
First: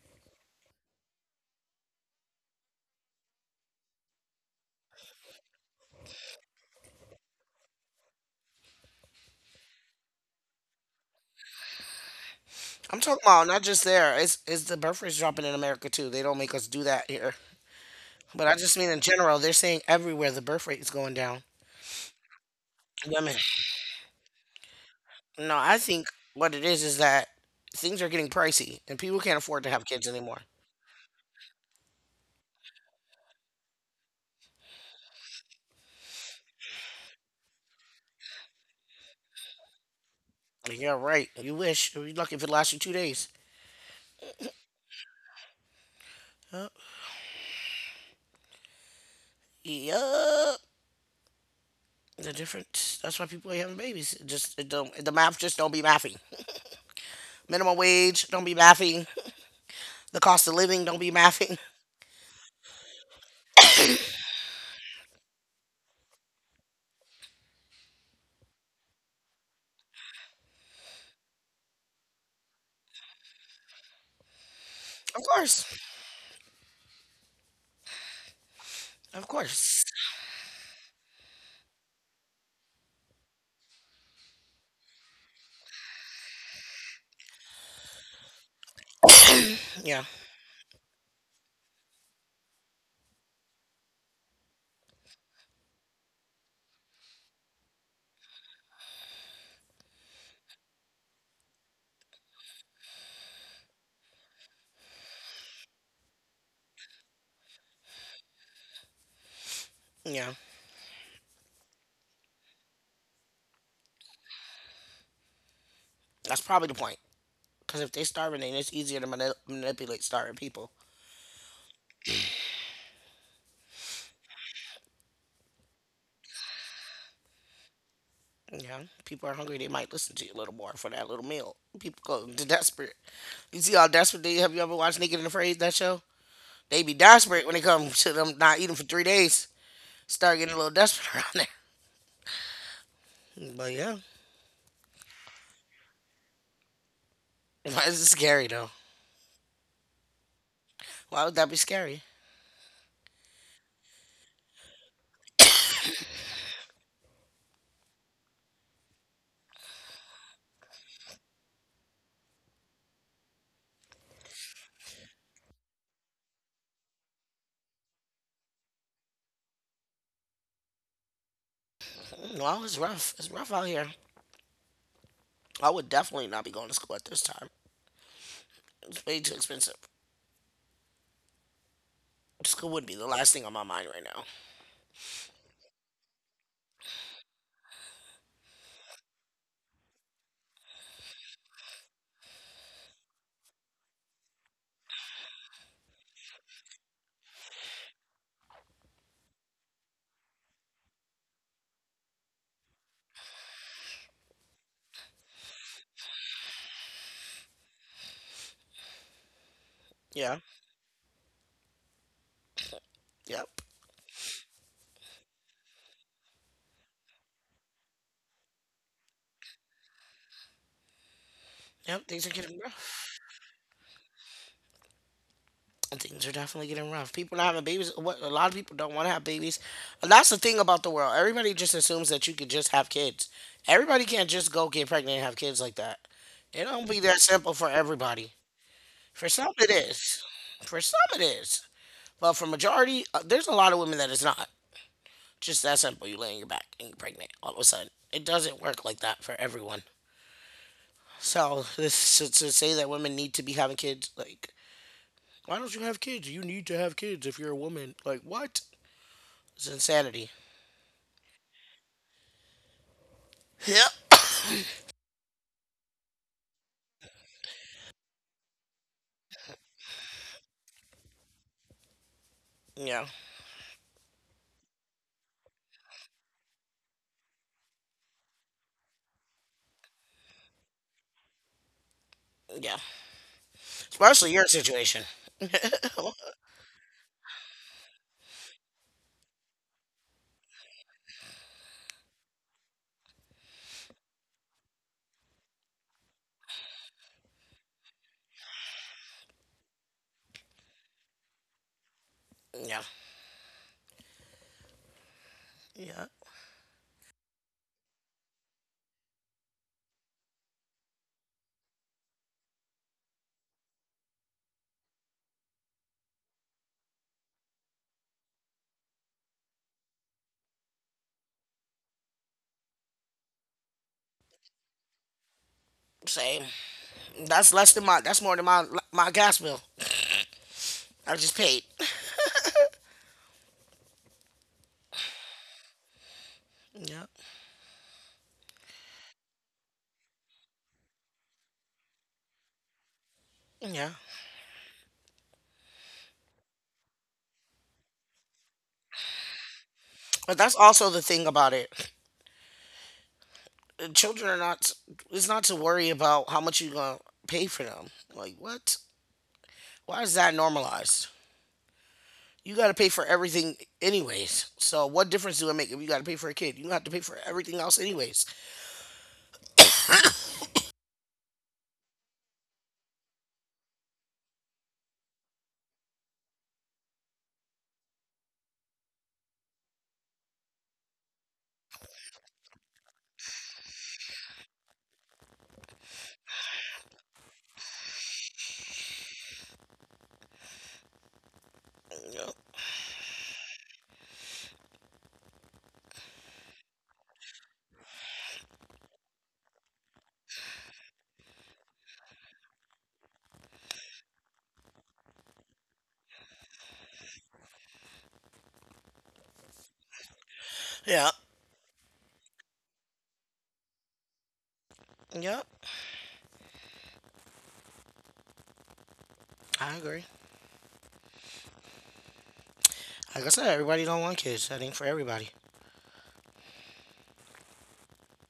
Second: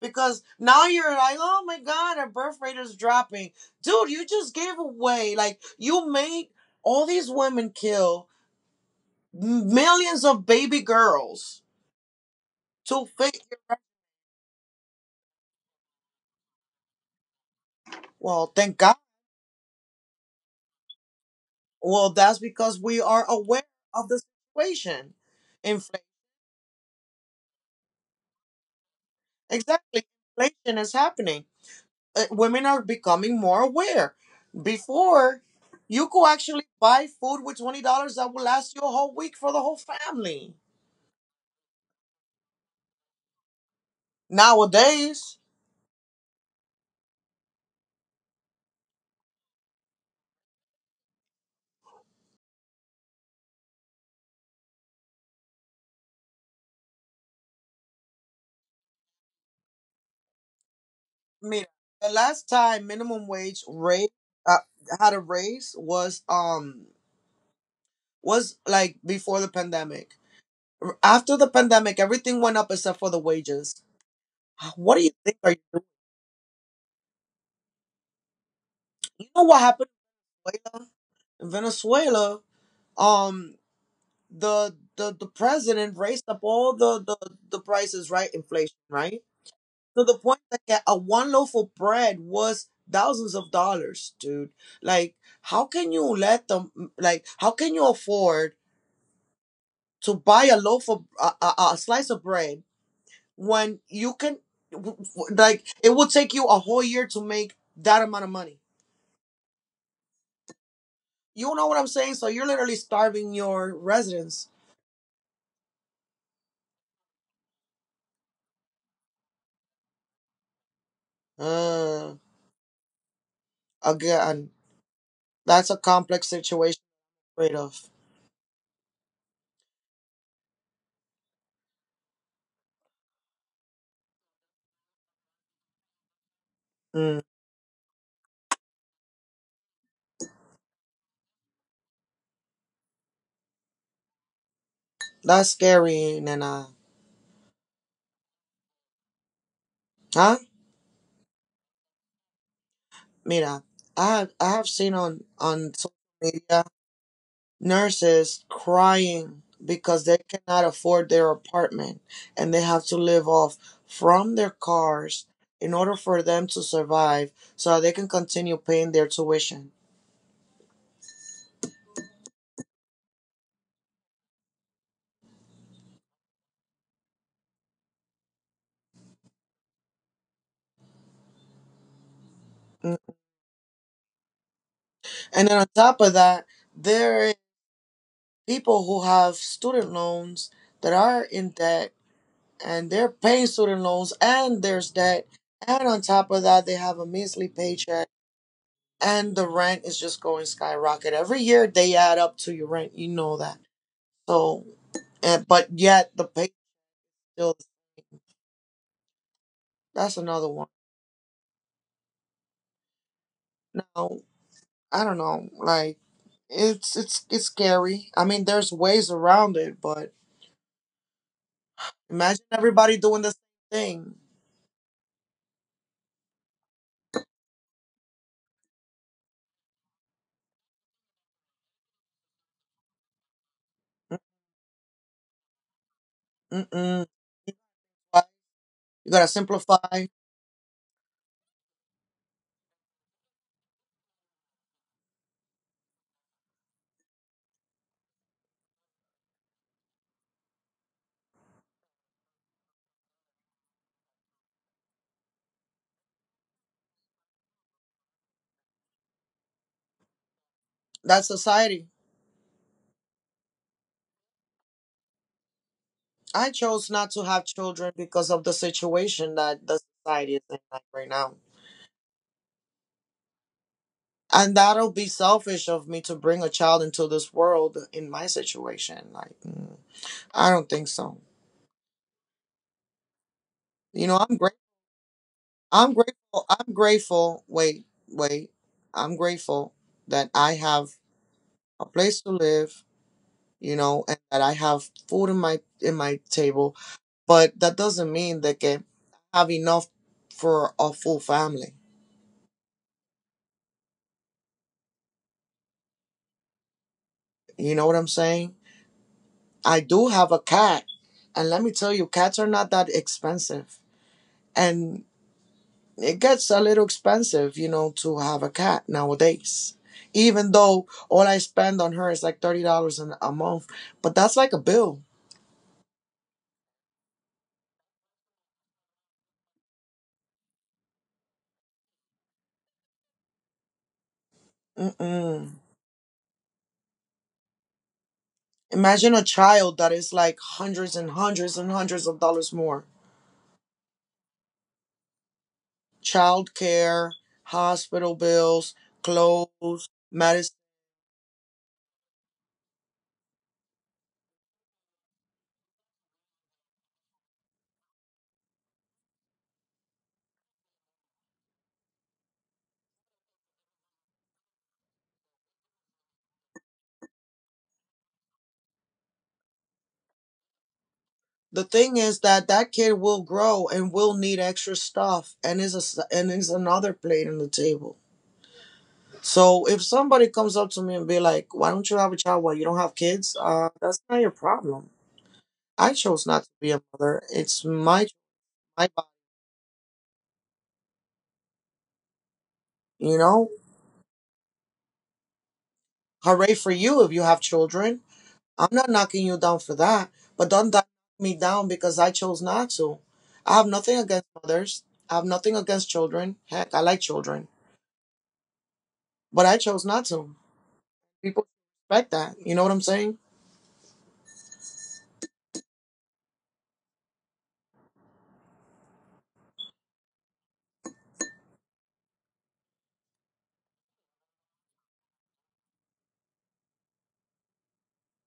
S2: because now you're like, oh my god, our birth rate is dropping. Dude, you just gave away, like you made all these women kill millions of baby girls
S1: I'm
S2: to
S1: talking
S2: fake.
S1: about not just there. It's the birth rate's dropping in America too. They don't make us do that here. But
S2: Well,
S1: I
S2: thank
S1: just mean
S2: God.
S1: in general. They're saying everywhere the birth rate is going down.
S2: Well, that's because we are
S1: Women.
S2: aware of the situation.
S1: No, I
S2: Inflation,
S1: think what it is that things are getting pricey and people can't afford to have
S2: exactly,
S1: kids anymore.
S2: inflation is happening. Women are becoming more aware. Before, you could actually buy food with $20 that would last you a whole week for the whole family.
S1: Like, yeah, right. You wish. You're lucky if it lasts you 2 days.
S2: Nowadays,
S1: Huh? Yup. The difference. That's why people ain't having babies. It just it don't the math just don't be mathing. Minimum wage don't be mathing. The cost of living don't be
S2: I
S1: mathing.
S2: mean, the last time minimum wage rate uh, had a raise was like before the pandemic. After the pandemic, everything went up except for the wages. What do you
S1: Of
S2: think are you
S1: course,
S2: doing? You
S1: of
S2: know what
S1: course.
S2: happened in Venezuela? In Venezuela, um, the president raised up all the the prices, right? Inflation, right?
S1: Yeah,
S2: To the point that yeah, a one loaf of bread was thousands of dollars, dude. Like, how can you let them? Like, how can you afford to buy a loaf of a slice of bread when you can? Like, it will take you a whole year to make that amount of money.
S1: yeah.
S2: You know what I'm saying? So you're literally starving your residents.
S1: That's probably the point. Because if they starving, then it's easier to manipulate starving people.
S2: Uh, Again, that's a complex situation afraid of.
S1: Yeah, people are hungry. They might listen to you a little more for that little meal. People go to desperate. You see how desperate they have. You ever watched Naked and Afraid? That show. They be
S2: Mm,
S1: desperate when it comes to them not eating for 3 days. Start getting a little desperate around there. But yeah,
S2: that's scary, Nana.
S1: why is it scary though?
S2: Huh?
S1: Why would that be scary?
S2: Mira, I have seen on social media nurses crying because they cannot afford their apartment and they have to live off from their cars in order for them to survive so they can continue paying their tuition.
S1: Wow, it's rough. It's rough out here. I would definitely not be going to school at this time. It's way too expensive. School would be
S2: Mm.
S1: the last thing on my mind right now.
S2: And then on top of that, there are people who have student loans that are in debt, and they're paying student loans and there's debt, and on top of that they have a measly paycheck, and the rent is just going skyrocket every year, they add up to your rent, you know that. So and, but yet the pay still, that's
S1: Yeah.
S2: another one
S1: Yep.
S2: now, I don't know like it's scary, I mean there's ways around it, but
S1: Yep. Things are
S2: imagine
S1: getting
S2: everybody
S1: rough.
S2: doing the same
S1: Things are definitely getting rough. People not having babies. What a lot of people don't want to have babies. And that's the thing about the world. Everybody just assumes that you could just have kids. Everybody
S2: thing.
S1: can't just go get pregnant and have kids like that. It don't be
S2: Mm-mm.
S1: that simple for everybody.
S2: You gotta
S1: For some it
S2: simplify
S1: is. For some it is. But for majority, there's a lot of women that is not. Just that simple. You lay on your back and you're pregnant all of a sudden. It doesn't work like that for everyone. So this, to say that women need to be having kids, like, why don't you have kids? You need to have kids if you're a woman. Like, what? It's insanity.
S2: that society.
S1: Yep.
S2: I chose not to have children because of the situation that the society is in like right now.
S1: Yeah.
S2: And that'll be selfish of me to bring a child into this world in my situation. Like, mm, I don't think so.
S1: Yeah.
S2: You know,
S1: Especially
S2: I'm
S1: your
S2: great.
S1: situation.
S2: I'm
S1: Oh,
S2: grateful. I'm grateful. Wait, wait. I'm grateful that I have a place to live. You know, and that I have food in my table. But that doesn't mean that I have enough for a full family.
S1: yeah. Yeah.
S2: You know what I'm saying? I do have a cat. And let me tell you, cats are not that expensive. And it gets a little expensive, you know, to have a cat nowadays. Even though all I spend on her is like $30 a month, but that's like a bill.
S1: Same. That's less than my. That's more than my gas bill. I just paid.
S2: Mm-mm.
S1: Yeah.
S2: Imagine a child that is like hundreds and hundreds and hundreds of dollars more.
S1: Yeah.
S2: Child care, hospital bills, clothes,
S1: But that's
S2: medicine.
S1: also the thing about it. Children are not, it's not to worry about how much you're gonna pay for them. Like what, why is that normalized? You gotta pay for everything anyways, so what difference do it make if you gotta pay for a kid? You have to pay for everything else anyways.
S2: The thing is that that kid will grow and will need extra stuff and is a and is another plate on the table. So if somebody comes up to me and be like, why don't you have a child, why you don't have kids, that's not your problem. I chose not to be a mother. It's my
S1: Yeah.
S2: body, you know. Hooray for you if you have children. I'm not knocking you down for that, but don't knock me down because I chose not to. I have nothing against mothers. I have nothing against children. Heck, I like children, but I chose not to.
S1: Yeah,
S2: People should respect that. You know what I'm saying?
S1: yeah, I agree. Like I said, everybody don't want kids. That ain't for everybody.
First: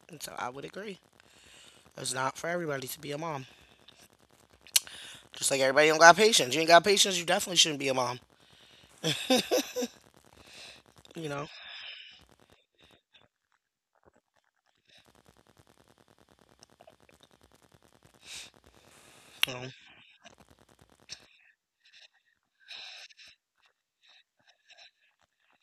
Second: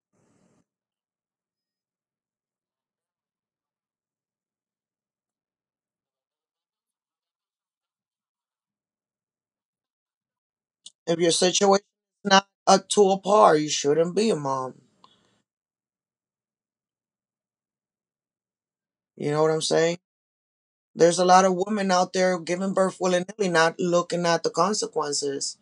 S1: And so I would agree it's not for everybody to be a mom. Just like everybody don't got patience. You ain't got patience, you definitely shouldn't be a mom,
S2: If
S1: you
S2: your
S1: know.
S2: situation's not up to a par, you shouldn't be a mom. You know what I'm
S1: um,
S2: saying? There's a lot of women out there giving birth willy nilly, not looking at the consequences.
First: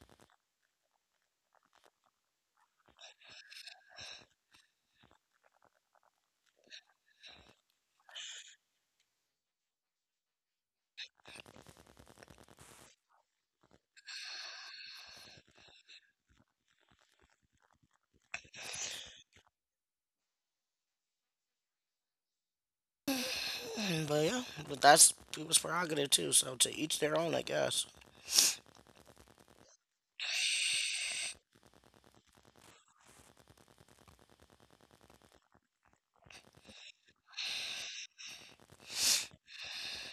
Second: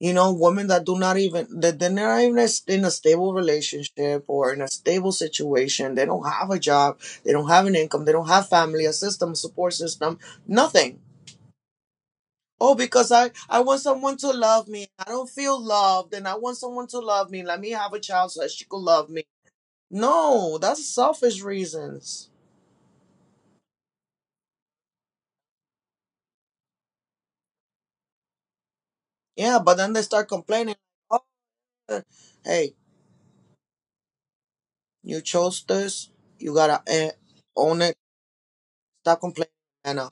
S2: You know, women that do not even that they're not even in a stable relationship or in a stable situation. They don't have a job. They don't have an income. They don't have family, a system, support system, nothing. Oh, because I want someone to love me. I don't feel loved and I want someone to love me. Let me have a child so that she could love me. No, that's selfish reasons.
S1: but yeah, but that's people's prerogative too, so to each their own, I guess.
S2: Yeah, but then they start complaining. Like, oh, hey, you chose this. You gotta own it. Stop complaining, Anna.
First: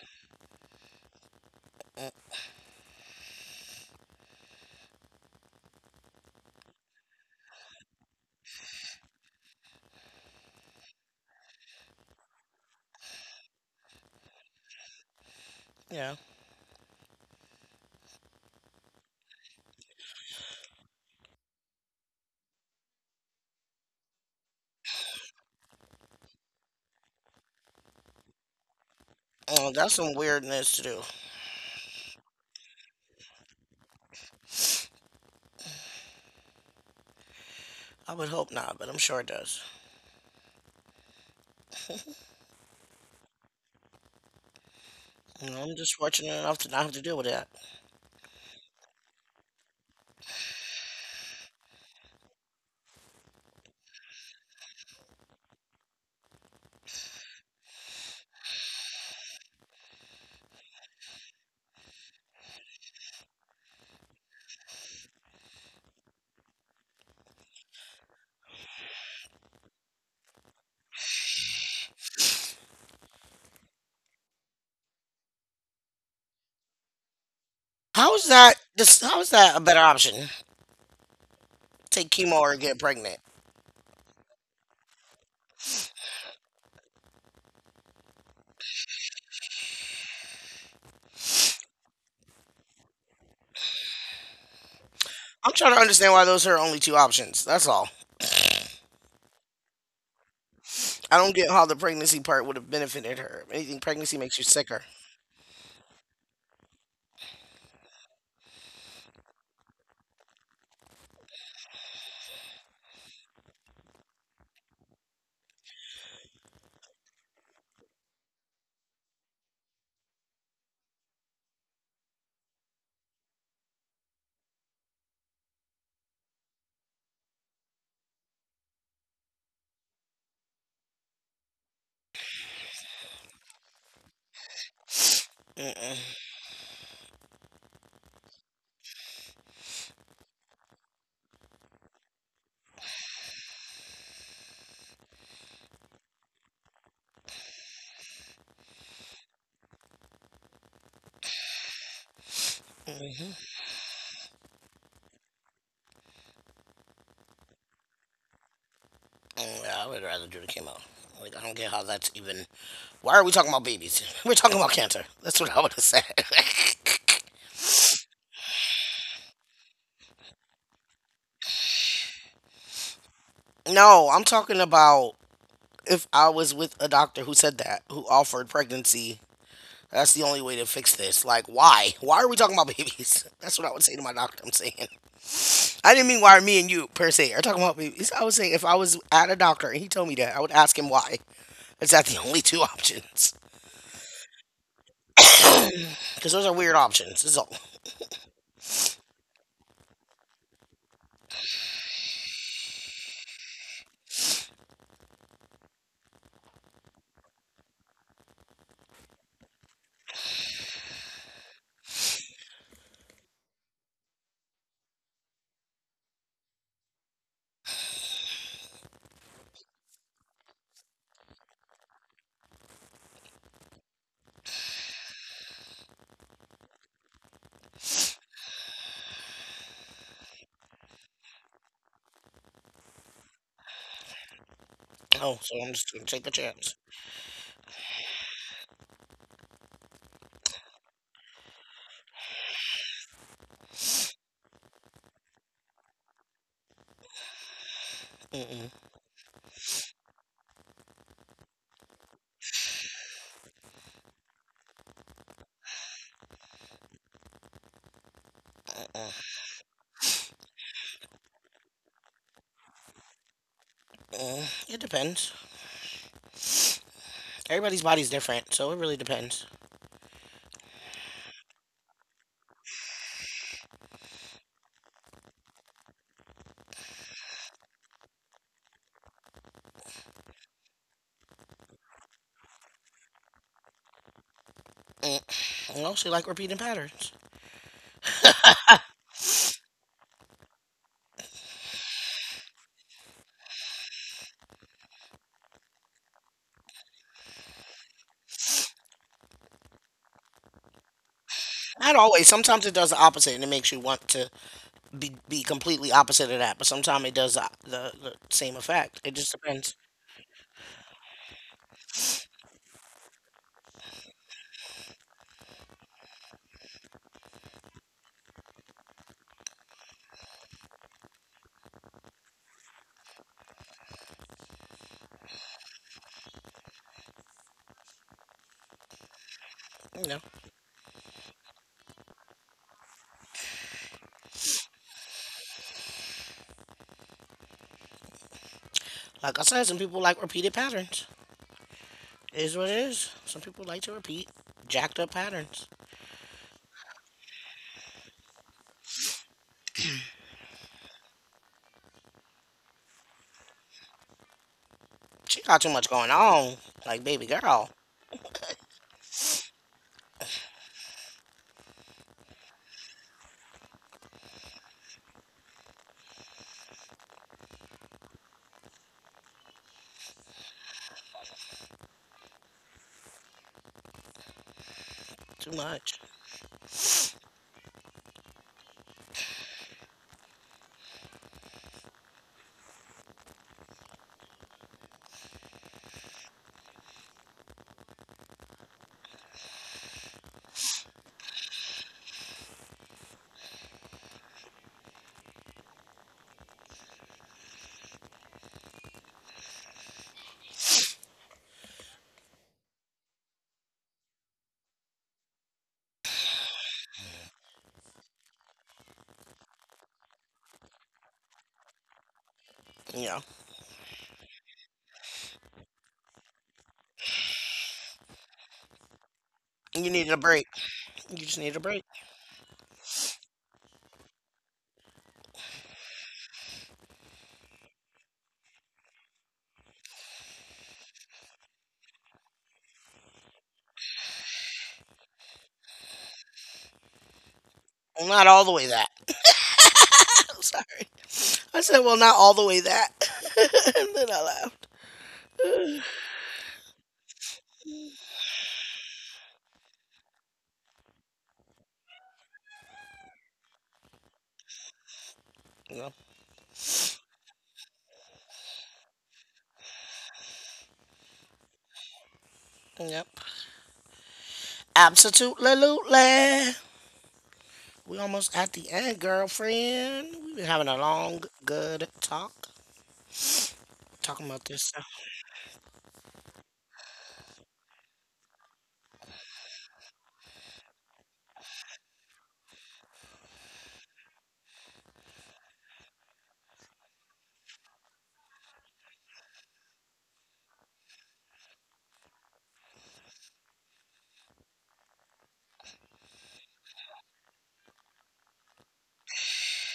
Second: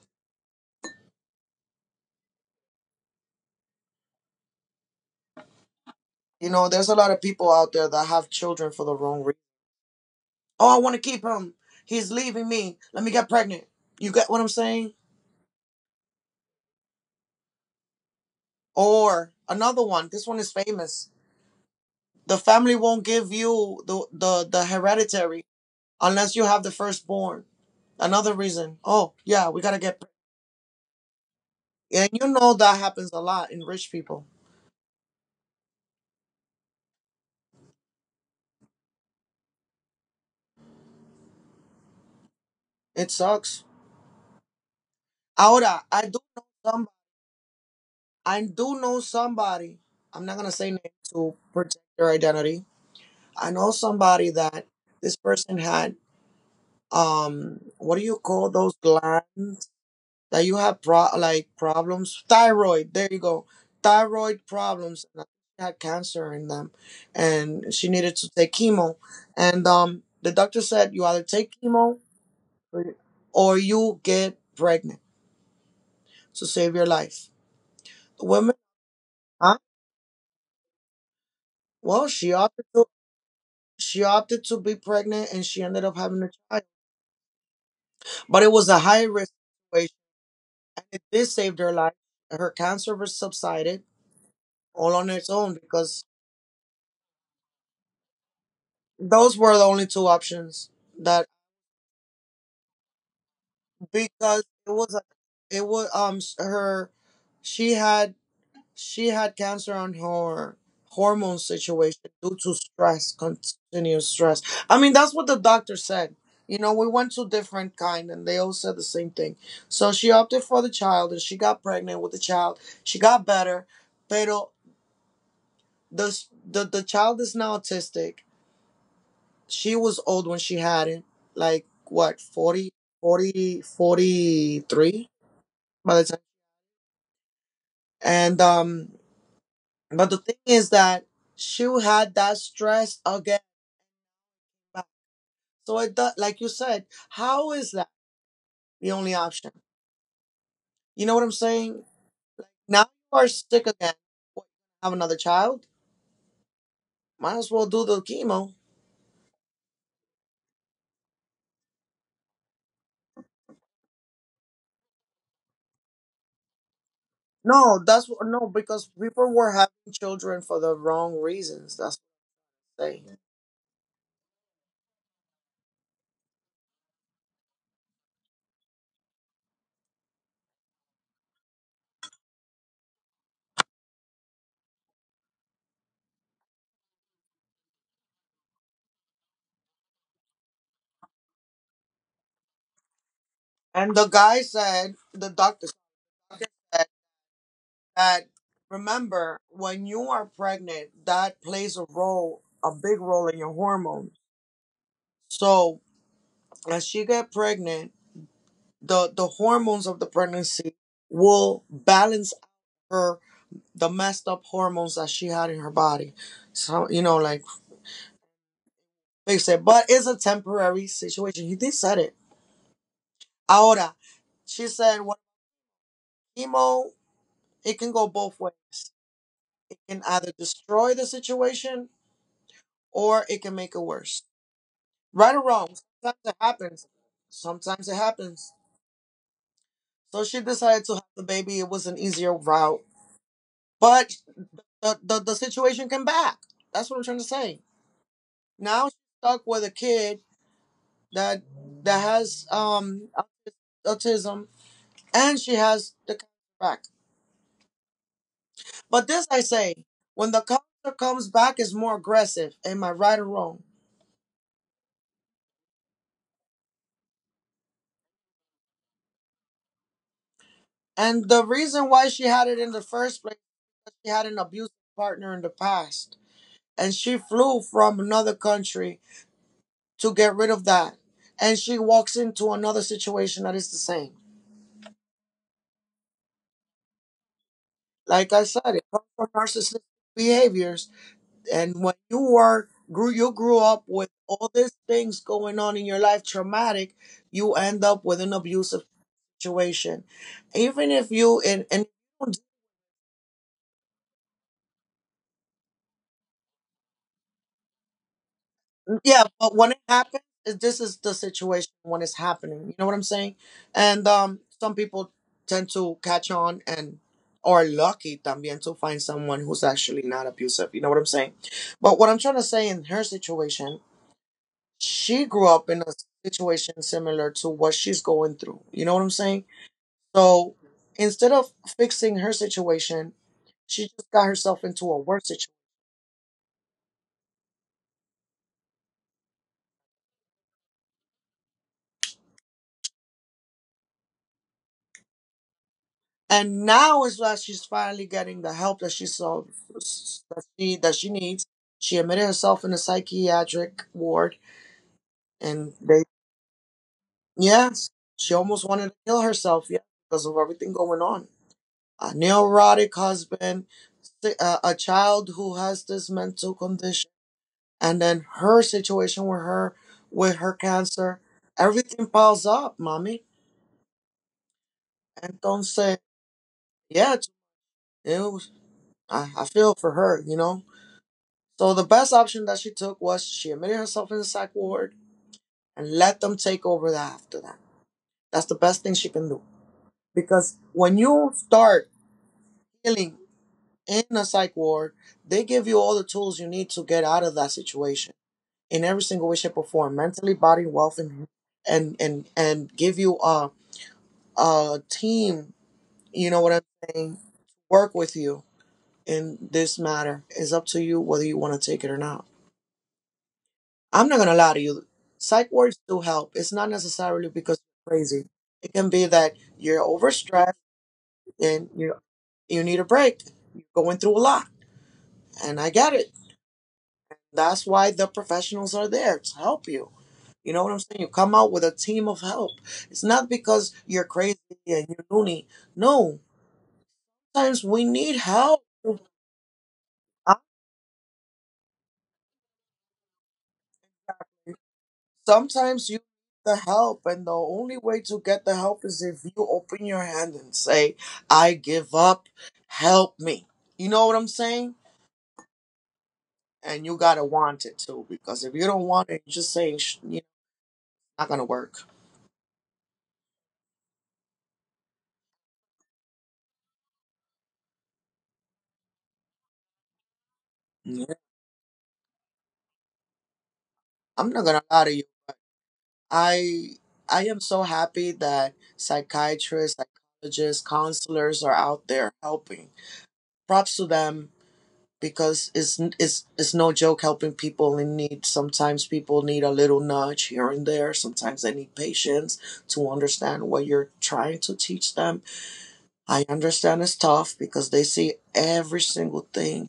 S2: You know, there's a lot of people out there that have children for the wrong reason. Oh, I want to keep him. He's leaving me. Let me get pregnant. You get what I'm saying?
S1: Yeah.
S2: Or another one. This one is famous. The family won't give you the hereditary unless you have the firstborn. Another reason. Oh, yeah, we
S1: Oh,
S2: got to
S1: that's
S2: get.
S1: some weirdness to do.
S2: And you know that happens a lot in rich people.
S1: I would hope not, but I'm sure it does.
S2: It sucks.
S1: You know, I'm
S2: Ahora,
S1: just fortunate enough to not have
S2: somebody.
S1: to deal with that.
S2: I do know somebody. I'm not going to say name to protect their identity. I know somebody that this person had, what do you call those glands that you have like problems? Thyroid, there you go. Thyroid problems, and I had cancer in them, and she needed to take chemo. And the doctor said, you either take chemo or or you get pregnant to save your life.
S1: How
S2: The
S1: is
S2: woman,
S1: that? How is that
S2: huh?
S1: a better option?
S2: Well,
S1: Take chemo or get pregnant?
S2: she opted to be pregnant and she ended up having a child, but it was a high risk situation, and it did save her life. Her cancer was subsided all on its
S1: I'm
S2: own
S1: trying to
S2: because
S1: understand why those are her only two options. That's all.
S2: those were the only two options
S1: I
S2: that,
S1: don't get how the pregnancy part would have benefited her. If anything, pregnancy makes you
S2: because it
S1: sicker.
S2: was a- it was s- her she had she had cancer on her hormone situation due to stress, continuous stress. I mean, that's what the doctor said. You know, we went to different kind and they all said the same thing. So she opted for the child and she got pregnant with the child. She got better, but the child is now autistic. She was old when she had it, like what, 40, 40, 43 by the
S1: Mm-mm.
S2: time. And but the thing is that she had that stress again. So it does, like you said, how is that the only option? You know what I'm saying? Now you are
S1: Mhm.
S2: sick again. What, have another child? Might as well do the chemo.
S1: Mm, yeah, I would rather do the chemo. Like, I don't get how that's even. Why are we talking about babies? We're talking about cancer. That's what I would have said.
S2: No, that's no, because people were having children for the wrong reasons. That's what they.
S1: No, I'm talking about if I was with a doctor who said that, who offered pregnancy, that's the only way to fix this. Like, why? Why are we talking about babies? That's what I would say to my doctor, I'm saying. I didn't mean why me and you per se are talking about babies. I was saying if I was at a doctor and he told me that, I would ask him why. Is that the only two options?
S2: And the guy said, the doctor said
S1: Because those are weird options. This is all.
S2: that, remember when you are pregnant, that plays a role, a big role in your hormones. So as she get pregnant, the hormones of the pregnancy will balance her, the messed up hormones that she had in her body. So you know, like, they said, but it's a temporary situation. He did said it. Ahora, she said, when chemo, it can go both ways. It can either destroy the situation or it can make it worse. Right
S1: Oh,
S2: or
S1: so
S2: wrong,
S1: I'm just gonna
S2: sometimes
S1: take a
S2: it
S1: chance.
S2: happens. Sometimes it happens. So she decided to have the baby. It was an easier route, but the situation came back. That's what I'm trying to say.
S1: Mm-mm,
S2: Now she's stuck with a kid that that has autism, and she has the cancer back. But
S1: mm-mm,
S2: this I say, when the cancer comes back, is more aggressive. Am I right or wrong?
S1: mm. It depends. Everybody's body's different, so it really depends.
S2: And the reason why she had it in the first place, she had an abusive partner in the past and she flew from another country to get rid of that. And she walks into another situation that is the same.
S1: Mm. And also, like repeating patterns.
S2: Like I said, it comes from narcissistic behaviors. And when you grew up with all these things going on in your life, traumatic, you end up with an abusive situation. Even if you and you
S1: Not always.
S2: don't.
S1: Sometimes it does the opposite and it makes you want to be, completely opposite of that, but sometimes it does the same effect. It
S2: Yeah,
S1: just
S2: but
S1: depends,
S2: when it happens, this is the situation when it's happening. You know what I'm saying? And some people tend to catch on and are lucky también to find someone who's actually not abusive. You know what I'm saying? But what I'm trying to say, in her situation, she grew up in a situation similar to what she's going through. You know what I'm saying?
S1: you know.
S2: So instead of fixing her situation, she just got herself into a worse situation.
S1: Like I said, some people like repeated patterns. It is what it is. Some people like to repeat jacked up patterns.
S2: And now is that she's finally getting the help that she saw that that she needs. She admitted herself in a psychiatric ward,
S1: She got too
S2: and
S1: much
S2: they,
S1: going on. Like baby girl,
S2: yes, she almost wanted to kill herself, yeah, because of everything going on. A neurotic husband, a child who has this mental condition, and then her situation with her cancer. Everything piles up, mommy.
S1: too much.
S2: Entonces, yeah, it was, I feel for her, you know. So the best option that she took was she admitted herself in the psych ward and let them take over that after that. That's the best thing she can do. Because when you start healing in a psych ward, they give you all the tools you need to get out of that situation in every single way, shape, or form, mentally, body, wealth, and and give you a team, you know what I'm saying, work with you in this matter. It's up to you whether you want to take it or not.
S1: You know,
S2: I'm not gonna lie to you. Psych wards do help. It's not necessarily because you're crazy. It can be that you're
S1: you needed a break.
S2: overstressed
S1: You just needed a
S2: and
S1: break.
S2: you need a break. You're going through a lot, and I get it. That's why the professionals are there to help you. You know what I'm saying? You come out with a team of help. It's not because you're crazy and you're loony. No, sometimes we
S1: Well,
S2: need
S1: not all the
S2: help.
S1: way that. I'm sorry. I said, well, not all the way that. And then I laughed.
S2: Sometimes you need the help, and the only way to get the help is if you open your hand and say, I give up, help me. You know what I'm saying?
S1: Yep.
S2: And you gotta want it too, because if you don't want it, you're just saying, you know, not gonna work."
S1: Yep. Absolutely. We almost at the end, girlfriend. We've been having a
S2: Yeah.
S1: long, good talk. Talking
S2: I'm
S1: about
S2: not
S1: this
S2: gonna
S1: stuff.
S2: lie to you. i I am so happy that psychiatrists, psychologists, counselors are out there helping. Props to them, because it's no joke helping people in need. Sometimes people need a little nudge here and there. Sometimes they need patience to understand what you're trying to teach them. I understand it's tough because they see every single thing,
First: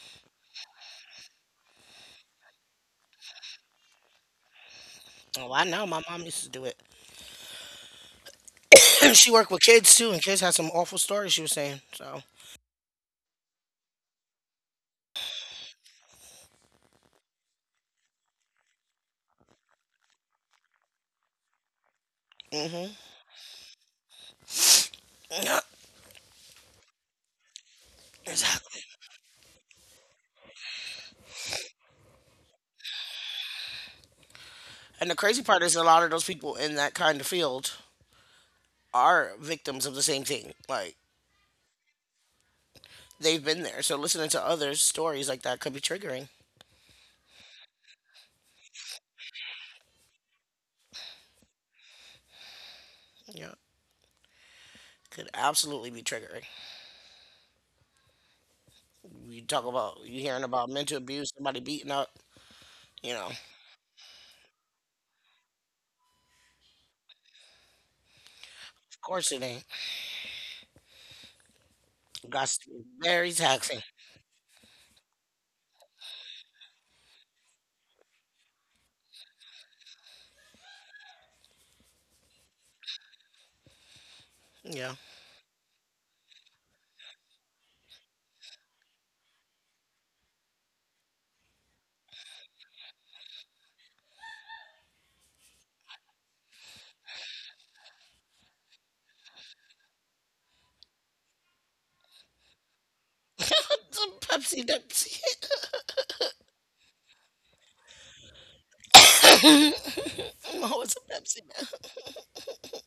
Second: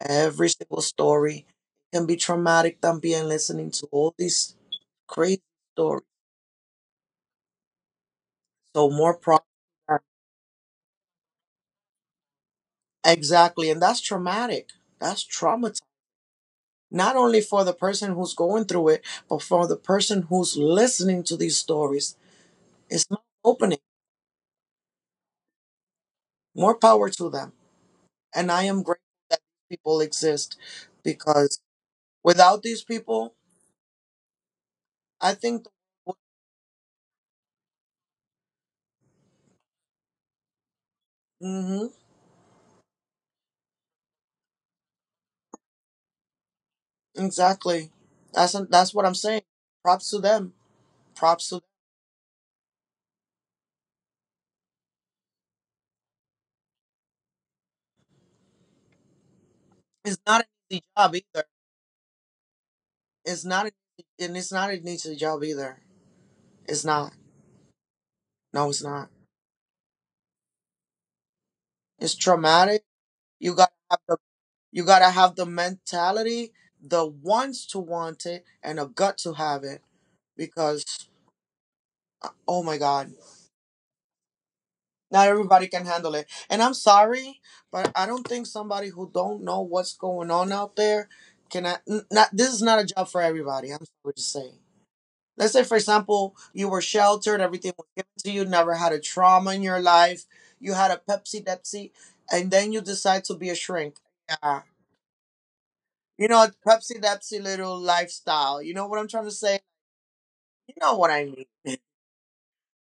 S2: every single story. It can be traumatic them being listening to all these crazy
S1: Oh, I know.
S2: stories.
S1: My mom used to do it.
S2: So more
S1: She
S2: pro.
S1: worked with kids too, and kids had some awful stories she was saying. So,
S2: Exactly, and that's traumatic. That's traumatizing, not only for the person who's going through it, but for the person who's listening to these stories.
S1: hmm,
S2: It's opening.
S1: yeah,
S2: More power to them. And I am
S1: exactly.
S2: grateful that people exist, because without these people,
S1: And the
S2: I
S1: crazy part
S2: think.
S1: is a lot of those people in that kind of field are victims of the same thing. Like
S2: Mm hmm.
S1: they've been there. So listening to others' stories like that could be triggering.
S2: Exactly. That's what I'm saying. Props to them. Props to them.
S1: Yeah. Could absolutely be triggering. You talk about
S2: It's
S1: you
S2: not an
S1: hearing about
S2: easy
S1: mental
S2: job
S1: abuse,
S2: either.
S1: somebody beating up, you know. Of
S2: It's not an, it's not an easy job either. It's not. No, it's not.
S1: course it ain't.
S2: It's
S1: Got to
S2: traumatic.
S1: be very
S2: You got to
S1: taxing.
S2: have the. You got to have the mentality, the wants to want it, and a gut to have it, because, oh my God,
S1: Yeah.
S2: not everybody can handle it. And I'm sorry, but I don't think somebody who don't know what's going on out there can. Not, this is not a job for everybody. I'm sorry to say. Let's say, for example, you were sheltered, everything was given to you, never had a trauma in your life, you had a Pepsi Depsy, and then you decide to be a shrink. Yeah,
S1: Pepsi, Pepsi.
S2: you know, Pepsi Depsy little lifestyle. You know what I'm trying to say?
S1: I'm
S2: You know
S1: always
S2: what
S1: a
S2: I
S1: Pepsi
S2: mean.
S1: man.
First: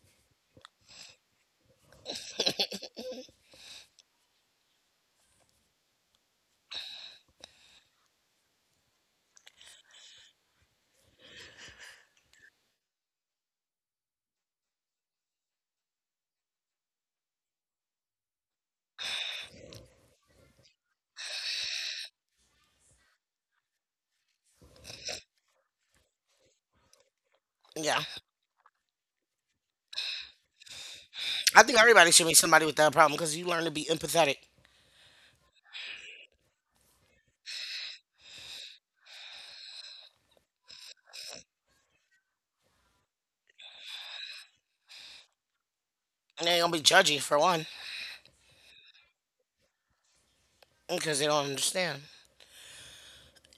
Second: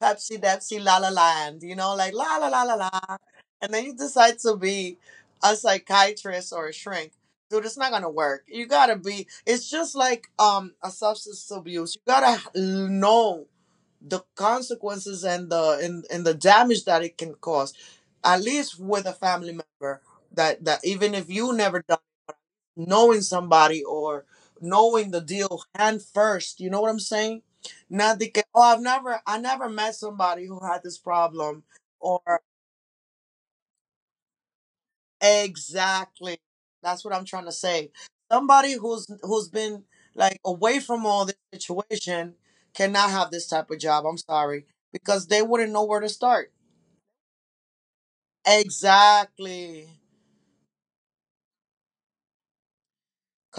S2: Pepsi Depsy La La Land. You know, like la la la la la. And then you decide to be a psychiatrist or a shrink. Dude, it's not gonna work. You gotta be. It's just like a substance abuse. You gotta know the consequences and the damage that it can cause. At least with a family member. That that Even if you never done, knowing somebody or knowing the deal hand first. You know what I'm saying?
S1: Yeah.
S2: Not the oh, I never met somebody who had this
S1: I
S2: problem
S1: think everybody
S2: or,
S1: should meet somebody with that problem because you learn to be empathetic.
S2: exactly. That's what I'm trying to say. Somebody who's been like away from all this situation cannot have this type of job. I'm sorry, because they wouldn't know where to
S1: And
S2: start.
S1: they ain't gonna be judgy for one
S2: Exactly.
S1: because they don't understand.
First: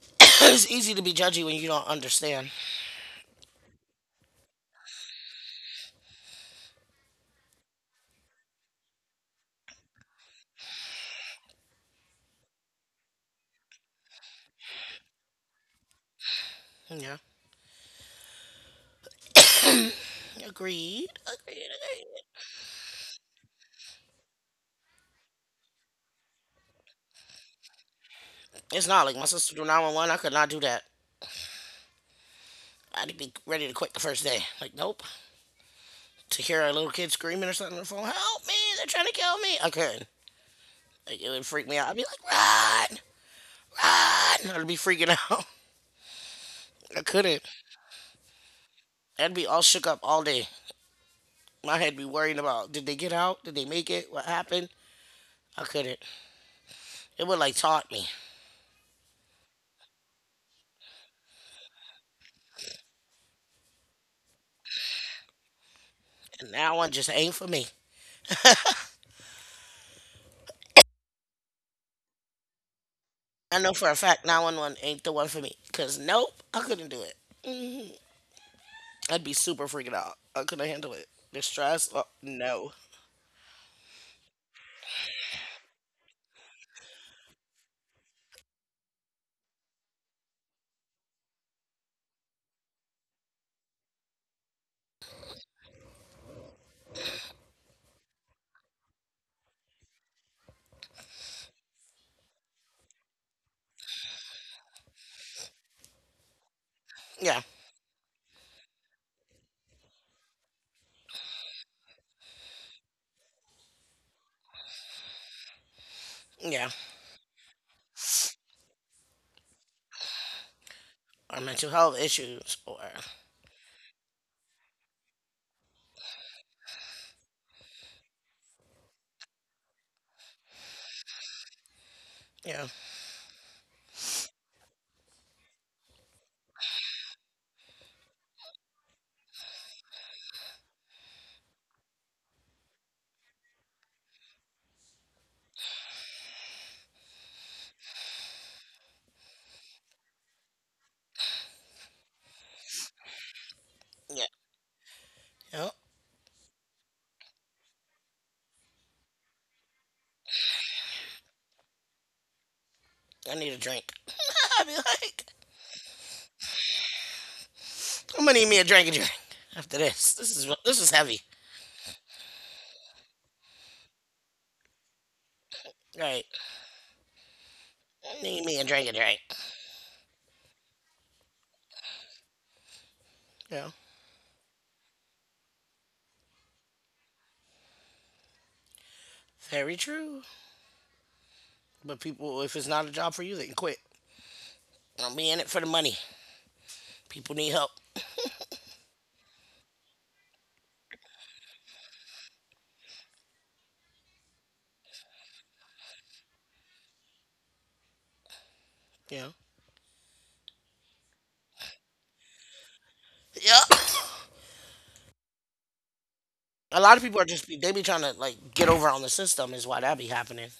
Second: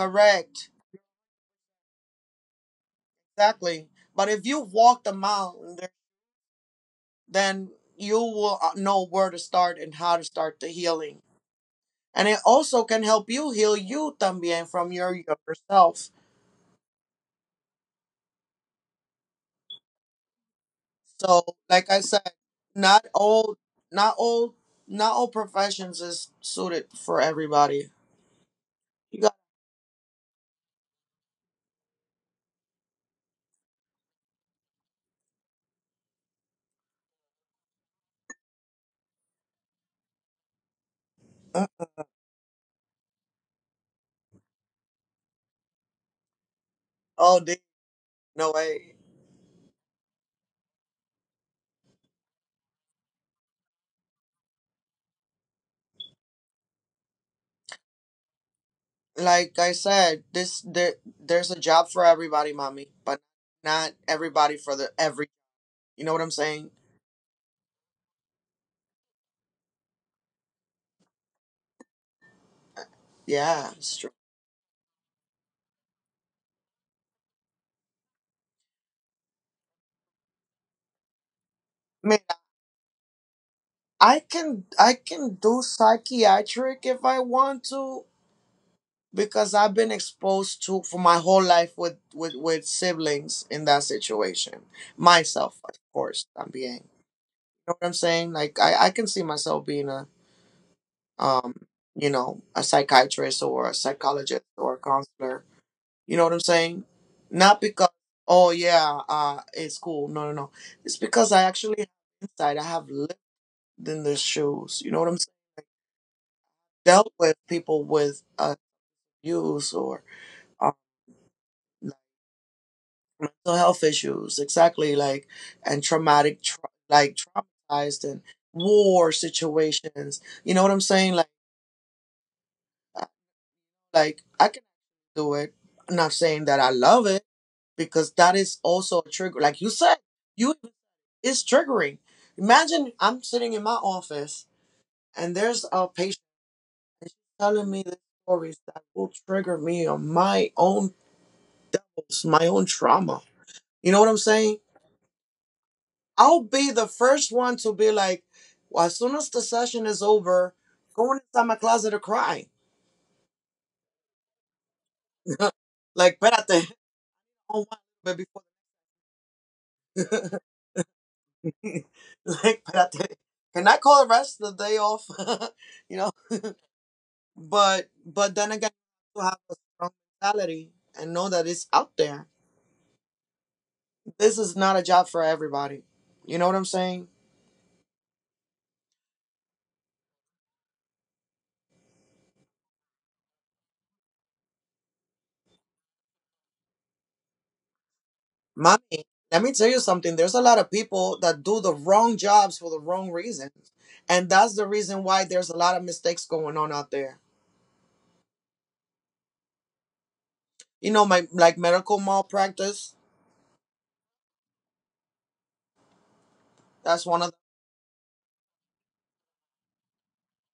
S1: It's easy to be judgy when you don't understand.
S2: Exactly. But if you walk the mile, then you will know where to start and how to start the healing. And it also can help you heal you también from your younger self.
S1: Yeah. Agreed.
S2: So,
S1: Agreed.
S2: like I
S1: Agreed.
S2: said, not all, not all, not all professions is suited for everybody.
S1: It's not like
S2: You
S1: my
S2: got
S1: sister do 911. I could not do that. I'd be ready to quit the first day. Like, nope. To hear a little kid screaming or something on the phone, help me, they're trying to kill me. I couldn't. Like, it would
S2: uh,
S1: freak me out. I'd be like, run, run. I'd be freaking out. I
S2: oh,
S1: couldn't.
S2: dude, no way.
S1: I'd be all shook up all day. My head be worrying about did they get out? Did they make it? What happened? I couldn't. It would like taunt me.
S2: Like I said, there's a job for everybody, mommy, but not everybody for the every. You know what I'm
S1: And
S2: saying?
S1: that one just ain't for me. I know
S2: Yeah,
S1: for a
S2: it's true.
S1: fact 911 ain't the one for me. Cause nope, I couldn't do it. Mhm. I'd be super freaking out. I couldn't handle it. The stress, oh, no.
S2: I can do psychiatric if I want to because I've been exposed to for my whole life with with siblings in that situation. Myself, of course, I'm being. You know what I'm saying? Like I can see myself being a um you know a psychiatrist or a psychologist or a counselor. You know what I'm saying?
S1: Yeah,
S2: Not because oh yeah it's cool. No, no, no. It's because I actually have insight. I have lived in the shoes. You know what I'm saying?
S1: yeah.
S2: Dealt with people with abuse or um,
S1: Or mental health
S2: like,
S1: issues, or
S2: mental health issues, exactly like and traumatic, like traumatized and war situations. You know what I'm saying? Like,
S1: yeah,
S2: I- like I can do it. I'm not saying that I love it because that is also a trigger. Like you said, you it's triggering. Imagine I'm sitting in my office and there's a patient and she's telling me the stories that will trigger me on my own trauma. You know what I'm
S1: yeah.
S2: saying?
S1: Yep.
S2: I'll be the first one to be like, well, as soon as the session is over, going inside my closet to cry.
S1: I need a drink. I'd be like,
S2: Like, espérate, oh my, but
S1: I'm gonna need
S2: before,
S1: me a drink and drink after this. This is heavy.
S2: like, espérate, can I call the rest of the day off? you know,
S1: Right.
S2: but
S1: Need
S2: then
S1: me a
S2: again,
S1: drink and drink.
S2: you have to have a strong mentality and know that it's out there.
S1: Yeah.
S2: This is not a job for everybody. You know what I'm saying?
S1: Very true. But people, if it's not a job for you, they can quit. Don't be in it for the money. People need help.
S2: Mommy, let me tell you something. There's a lot of people that do the wrong jobs for the wrong reasons. And that's the reason why there's a lot of mistakes going on out there.
S1: You know.
S2: You know, my like medical malpractice.
S1: Yeah. A lot of
S2: That's
S1: people are
S2: one of the,
S1: they be trying to like get over on the system is why that be happening.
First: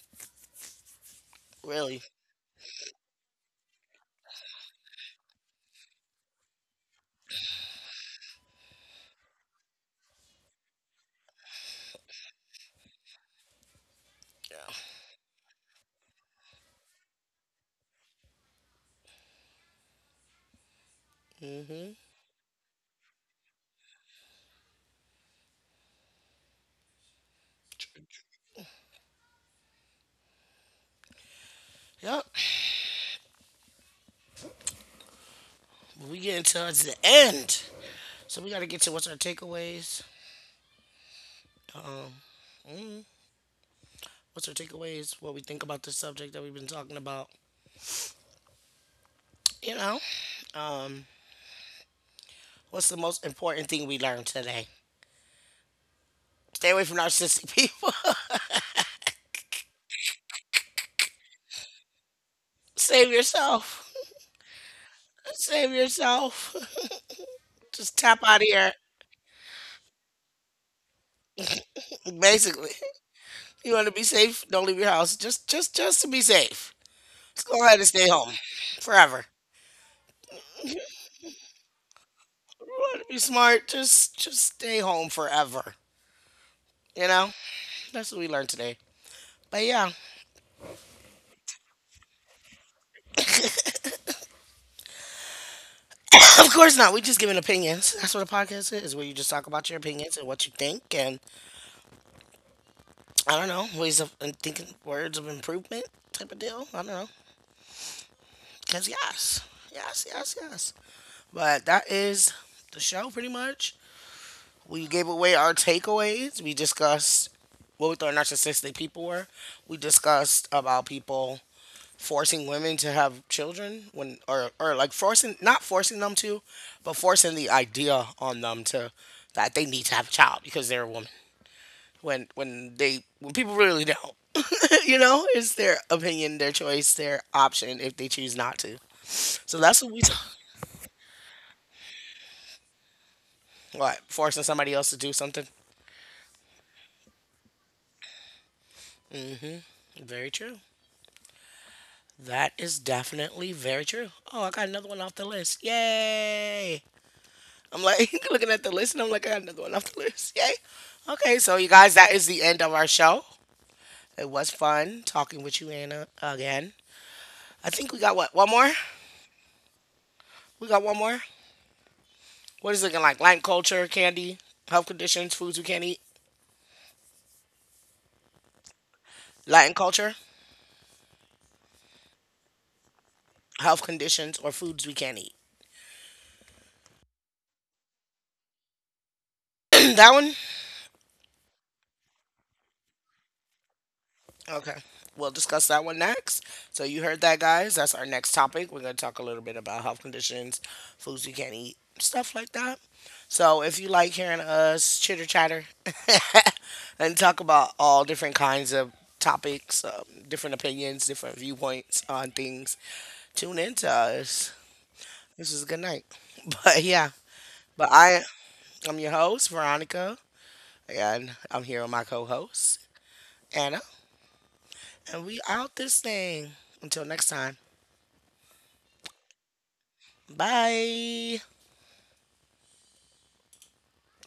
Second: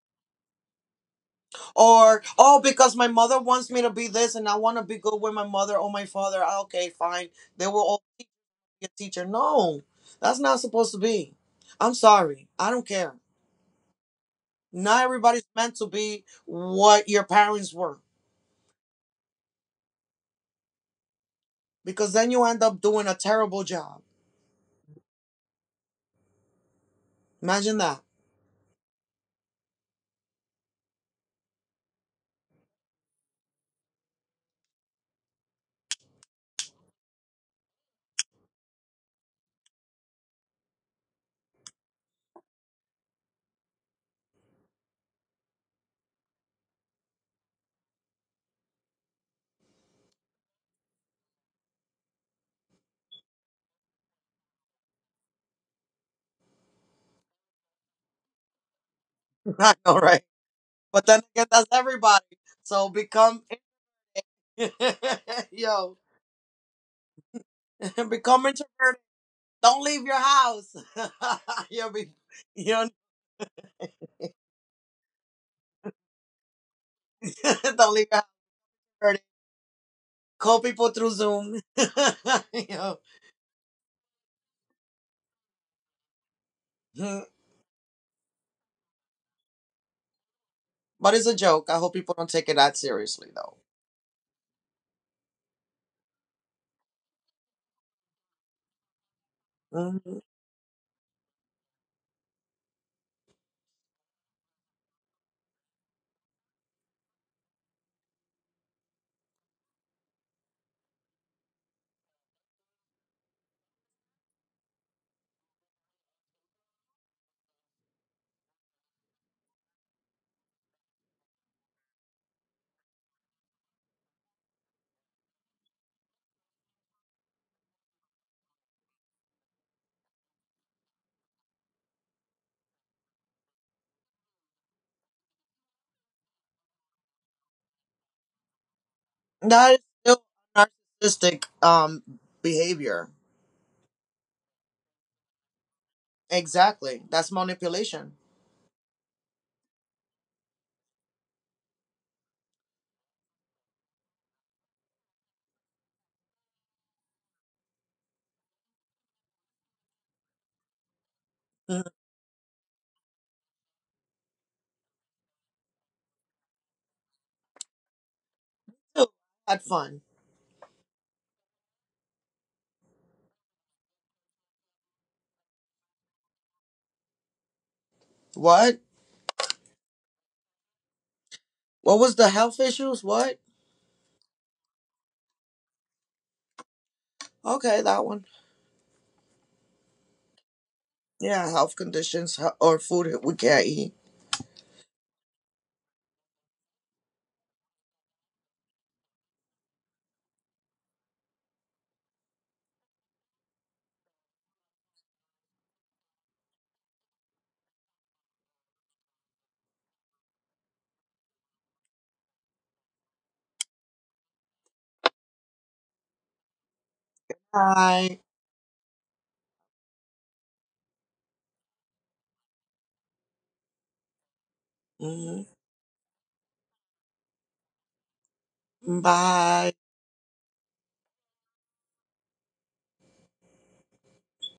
S1: Really.
S2: or oh because my mother wants me to be this and I want to be good with my mother or my father. Ah, okay, fine. They will all teach me a teacher. No, that's not supposed to be. I'm sorry. I don't care.
S1: Yeah.
S2: Not everybody's meant to be what your parents were,
S1: Mhm.
S2: because then you end up doing a terrible job. Imagine that.
S1: Yep. We getting towards the end, so we got to get to what's our takeaways. What's our takeaways? What we think about this subject that we've been talking about. You know. Um. What's the most important thing we learned today? Stay away from narcissistic people.
S2: I know, right? But then again, that's everybody. So
S1: Save
S2: become,
S1: yourself. Save
S2: yo,
S1: yourself. Just tap out of
S2: become
S1: here.
S2: introverted. Don't leave your house. Yo, be, you
S1: Basically, you want to be safe, don't leave your house. Just just to be safe. Just go ahead and
S2: don't leave
S1: stay
S2: your house.
S1: home
S2: Introverted.
S1: forever.
S2: Call people through Zoom.
S1: You want
S2: Yo.
S1: to be smart, just stay home forever. You
S2: Hmm.
S1: know? That's what we learned today. But yeah.
S2: But it's a joke. I hope people don't take it that seriously, though.
S1: Of course not. We just giving opinions. That's what a podcast is, where you just talk about your opinions
S2: Mhm.
S1: and what you think and I don't know, ways of and thinking words of improvement type of deal. I don't know. Cause yes. Yes, yes, yes. But that is the show pretty much. We gave away our takeaways. We discussed what we thought narcissistic people were. We discussed about people forcing women to have children when or like forcing, not forcing them to, but forcing the idea on them to that they need to have a child because they're a woman. When people really don't. You know, it's their opinion, their choice, their option if they choose not to. So
S2: That is
S1: that's what we
S2: still
S1: talk.
S2: narcissistic behavior.
S1: What, forcing somebody else to do something?
S2: Exactly. That's manipulation.
S1: Very true. That is definitely very true. Oh, I got another one off the list. Yay. I'm like looking at the list and I'm like, I got another one off the list. Yay. Okay, so you
S2: Mhm.
S1: guys, that is the end of our show. It was fun talking with you, Anna, again. I think we got what? One more?
S2: Had fun.
S1: We got one more? What is it looking like? Latin culture, candy, health conditions, foods we can't eat?
S2: What?
S1: Latin culture,
S2: What was the health issues? What?
S1: health conditions, or foods we can't eat?
S2: Okay, that one.
S1: That one?
S2: Yeah, health conditions or food that we can't eat.
S1: Okay. We'll discuss that one next. So you heard that, guys. That's our next topic. We're going to talk a little bit about health conditions, foods you can't eat, stuff like that. So if you like hearing us chitter chatter and talk about all different kinds of topics, different opinions, different viewpoints on things, tune in to us. This is a good night. But yeah, but
S2: Bye.
S1: I'm your host Veronica, and I'm here with my co-host Anna, and we
S2: Hmm.
S1: out this thing. Until next time.
S2: Bye.
S1: Bye.